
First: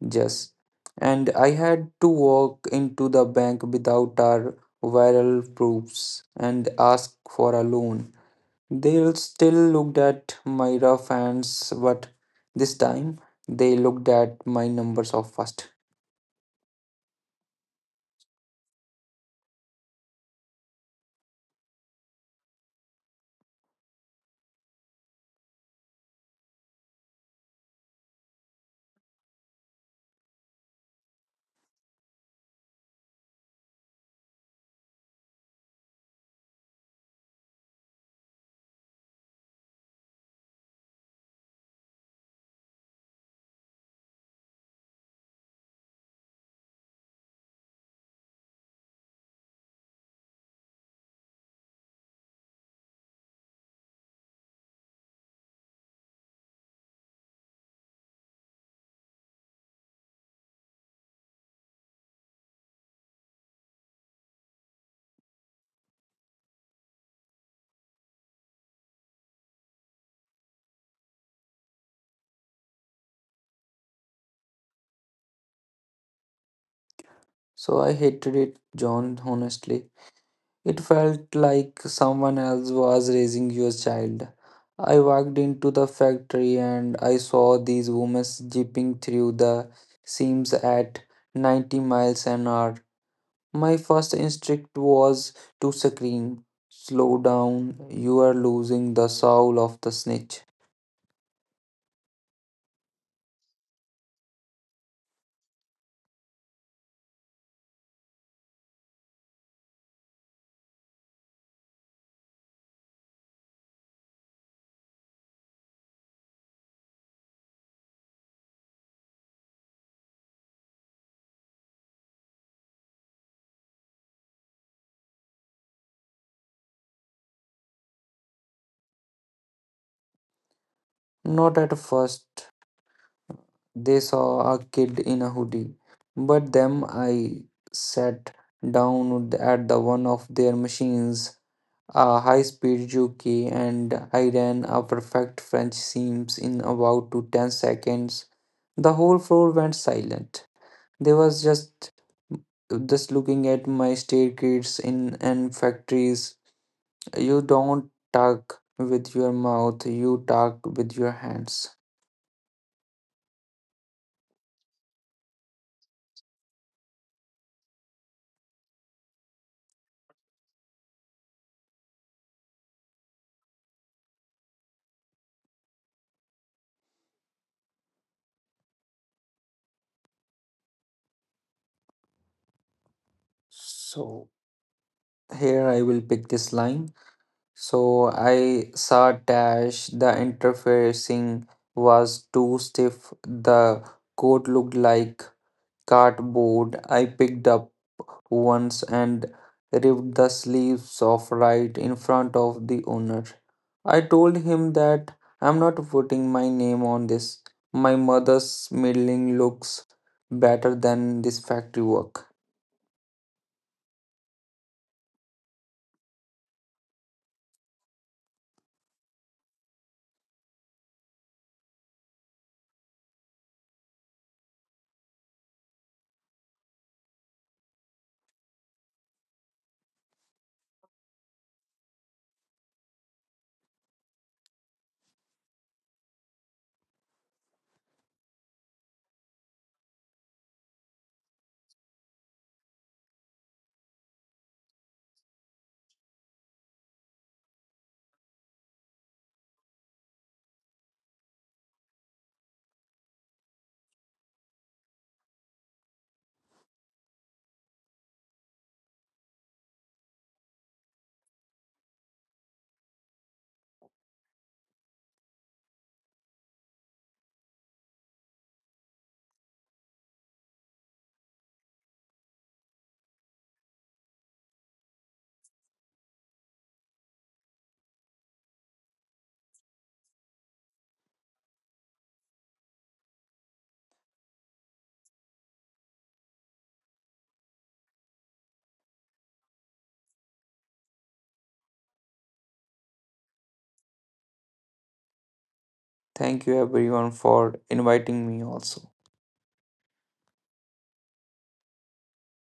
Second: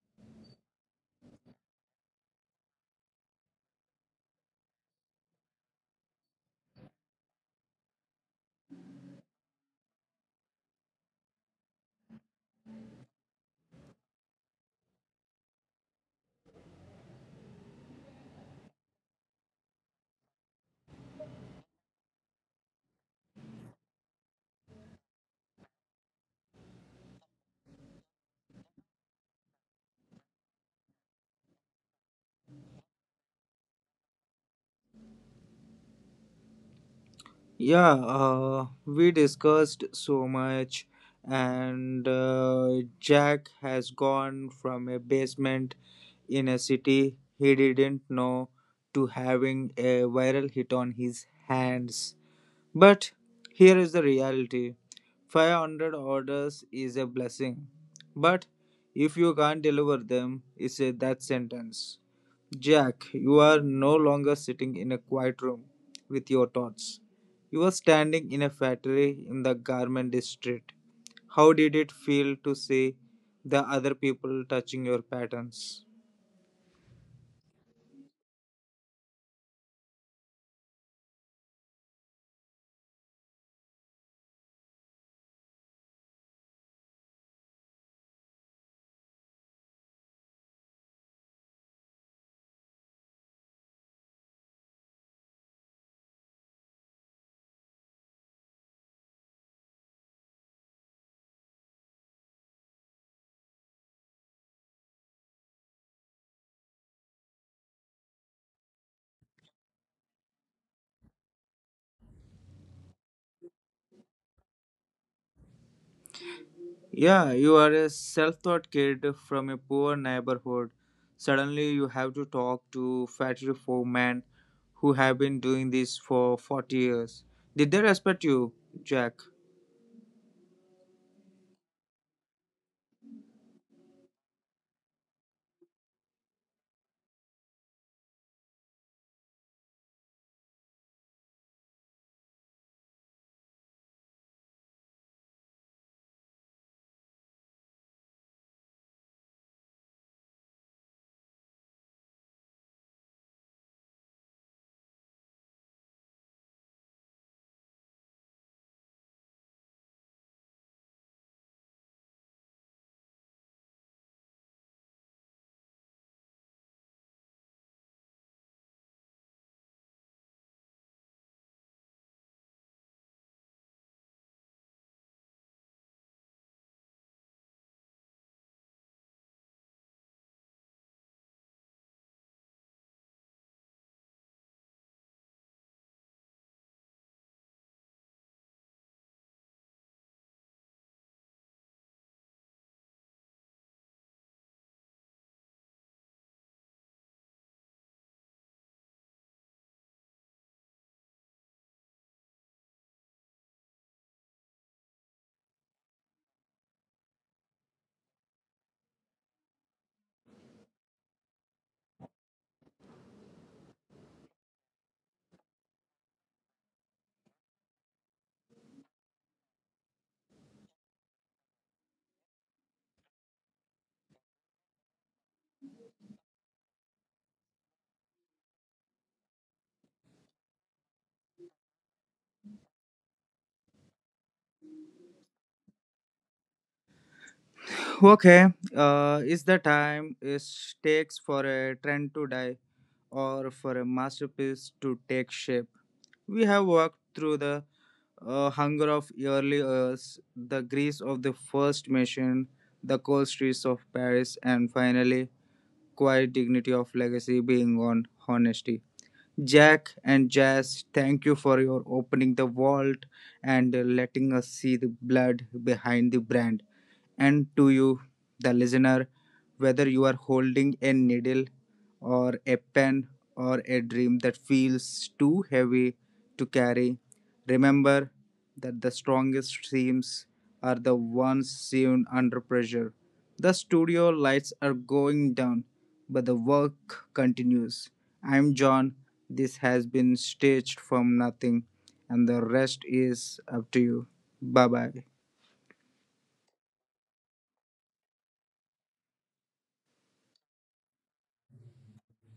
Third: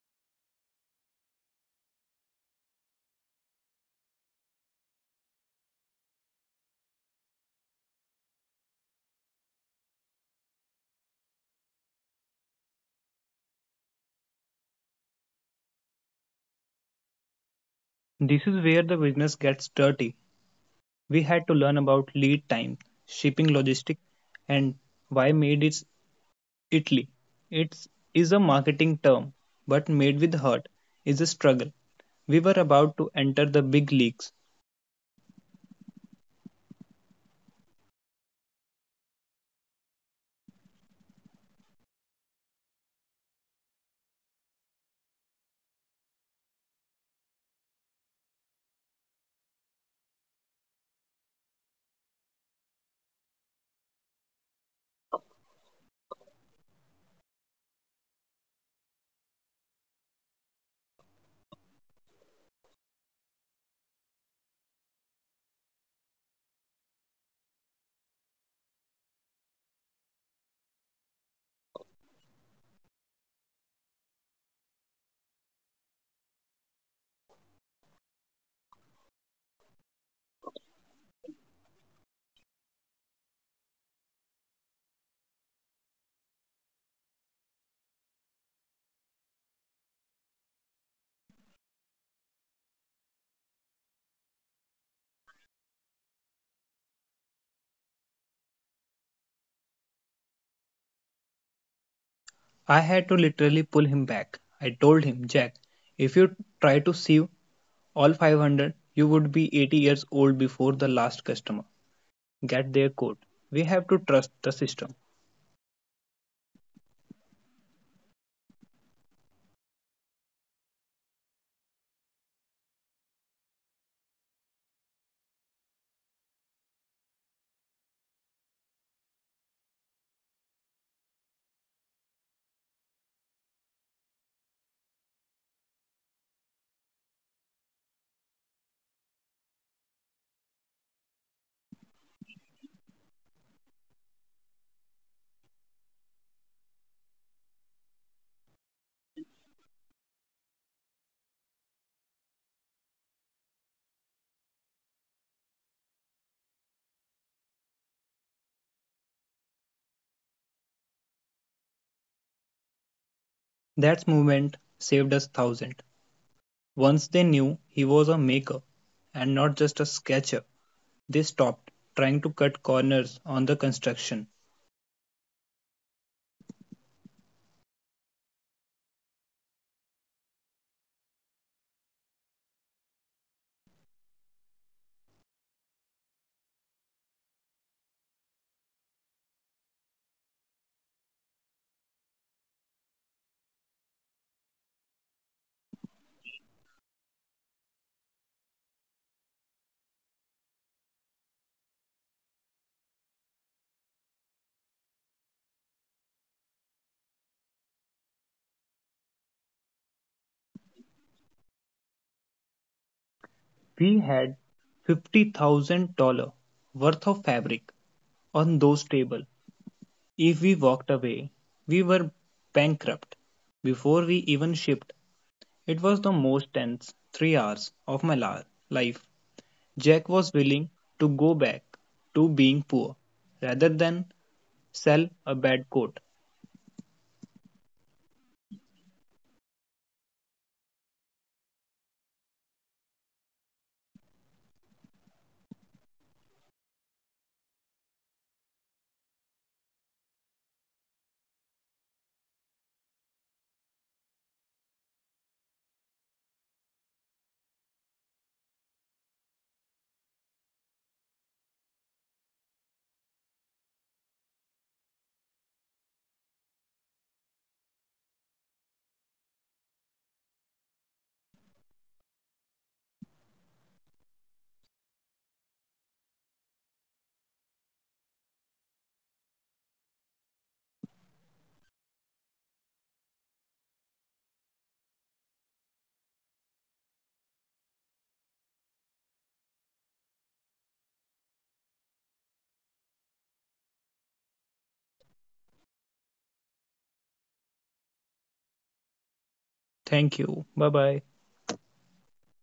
B: Just. And I had to walk into the bank without our viral proofs and ask for a loan. They still looked at my rough hands, but this time they looked at my numbers of first.
C: This is where the business gets dirty. We had to learn about lead time, shipping logistics, and why made it Italy. It's is a marketing term, but made with heart is a struggle. We were about to enter the big leagues.
A: Yeah, we discussed so much, and Jack has gone from a basement in a city he didn't know to having a viral hit on his hands. But here is the reality: 500 orders is a blessing, but if you can't deliver them, it's a death sentence. Jack, you are no longer sitting in a quiet room with your thoughts. You are standing in a factory in the garment district. How did it feel to see the other people touching your patterns?
B: So I hated it, John, honestly. It felt like someone else was raising your child. I walked into the factory and I saw these women jeeping through the seams at 90 miles an hour. My first instinct was to scream, "Slow down, you are losing the soul of the snitch."
C: I had to literally pull him back. I told him, "Jack, if you try to sieve all 500, you would be 80 years old before the last customer. Get their code. We have to trust the system."
A: Yeah, you are a self taught kid from a poor neighborhood. Suddenly, you have to talk to factory foremen who have been doing this for 40 years. Did they respect you, Jack?
B: Not at first, they saw a kid in a hoodie, but them I sat down at the one of their machines, a high-speed jockey, and I ran a perfect French seams in about to 10 seconds. The whole floor went silent. They was just looking at my staircase in and factories. You don't talk with your mouth, you talk with your hands.
C: That movement saved us thousand. Once they knew he was a maker and not just a sketcher, they stopped trying to cut corners on the construction.
B: So here I will pick this line. So I saw dash the interfacing was too stiff. The coat looked like cardboard. I picked up once and ripped the sleeves off right in front of the owner. I told him that I'm not putting my name on this. My mother's middling looks better than this factory work.
C: We had $50,000 worth of fabric on those tables. If we walked away, we were bankrupt. Before we even shipped, it was the most tense 3 hours of my life. Jack was willing to go back to being poor rather than sell a bad coat.
A: Okay, is the time it takes for a trend to die or for a masterpiece to take shape? We have walked through the hunger of early years, the grease of the first machine, the cold streets of Paris, and finally, quiet dignity of legacy being on honesty. Jack and Jazz, thank you for your opening the vault and letting us see the blood behind the brand. And to you, the listener, whether you are holding a needle or a pen or a dream that feels too heavy to carry, remember that the strongest teams are the ones seen under pressure. The studio lights are going down, but the work continues. I'm John. This has been staged from nothing, and the rest is up to you. Bye bye.
B: Thank you everyone for inviting me also.
C: Thank you. Bye bye.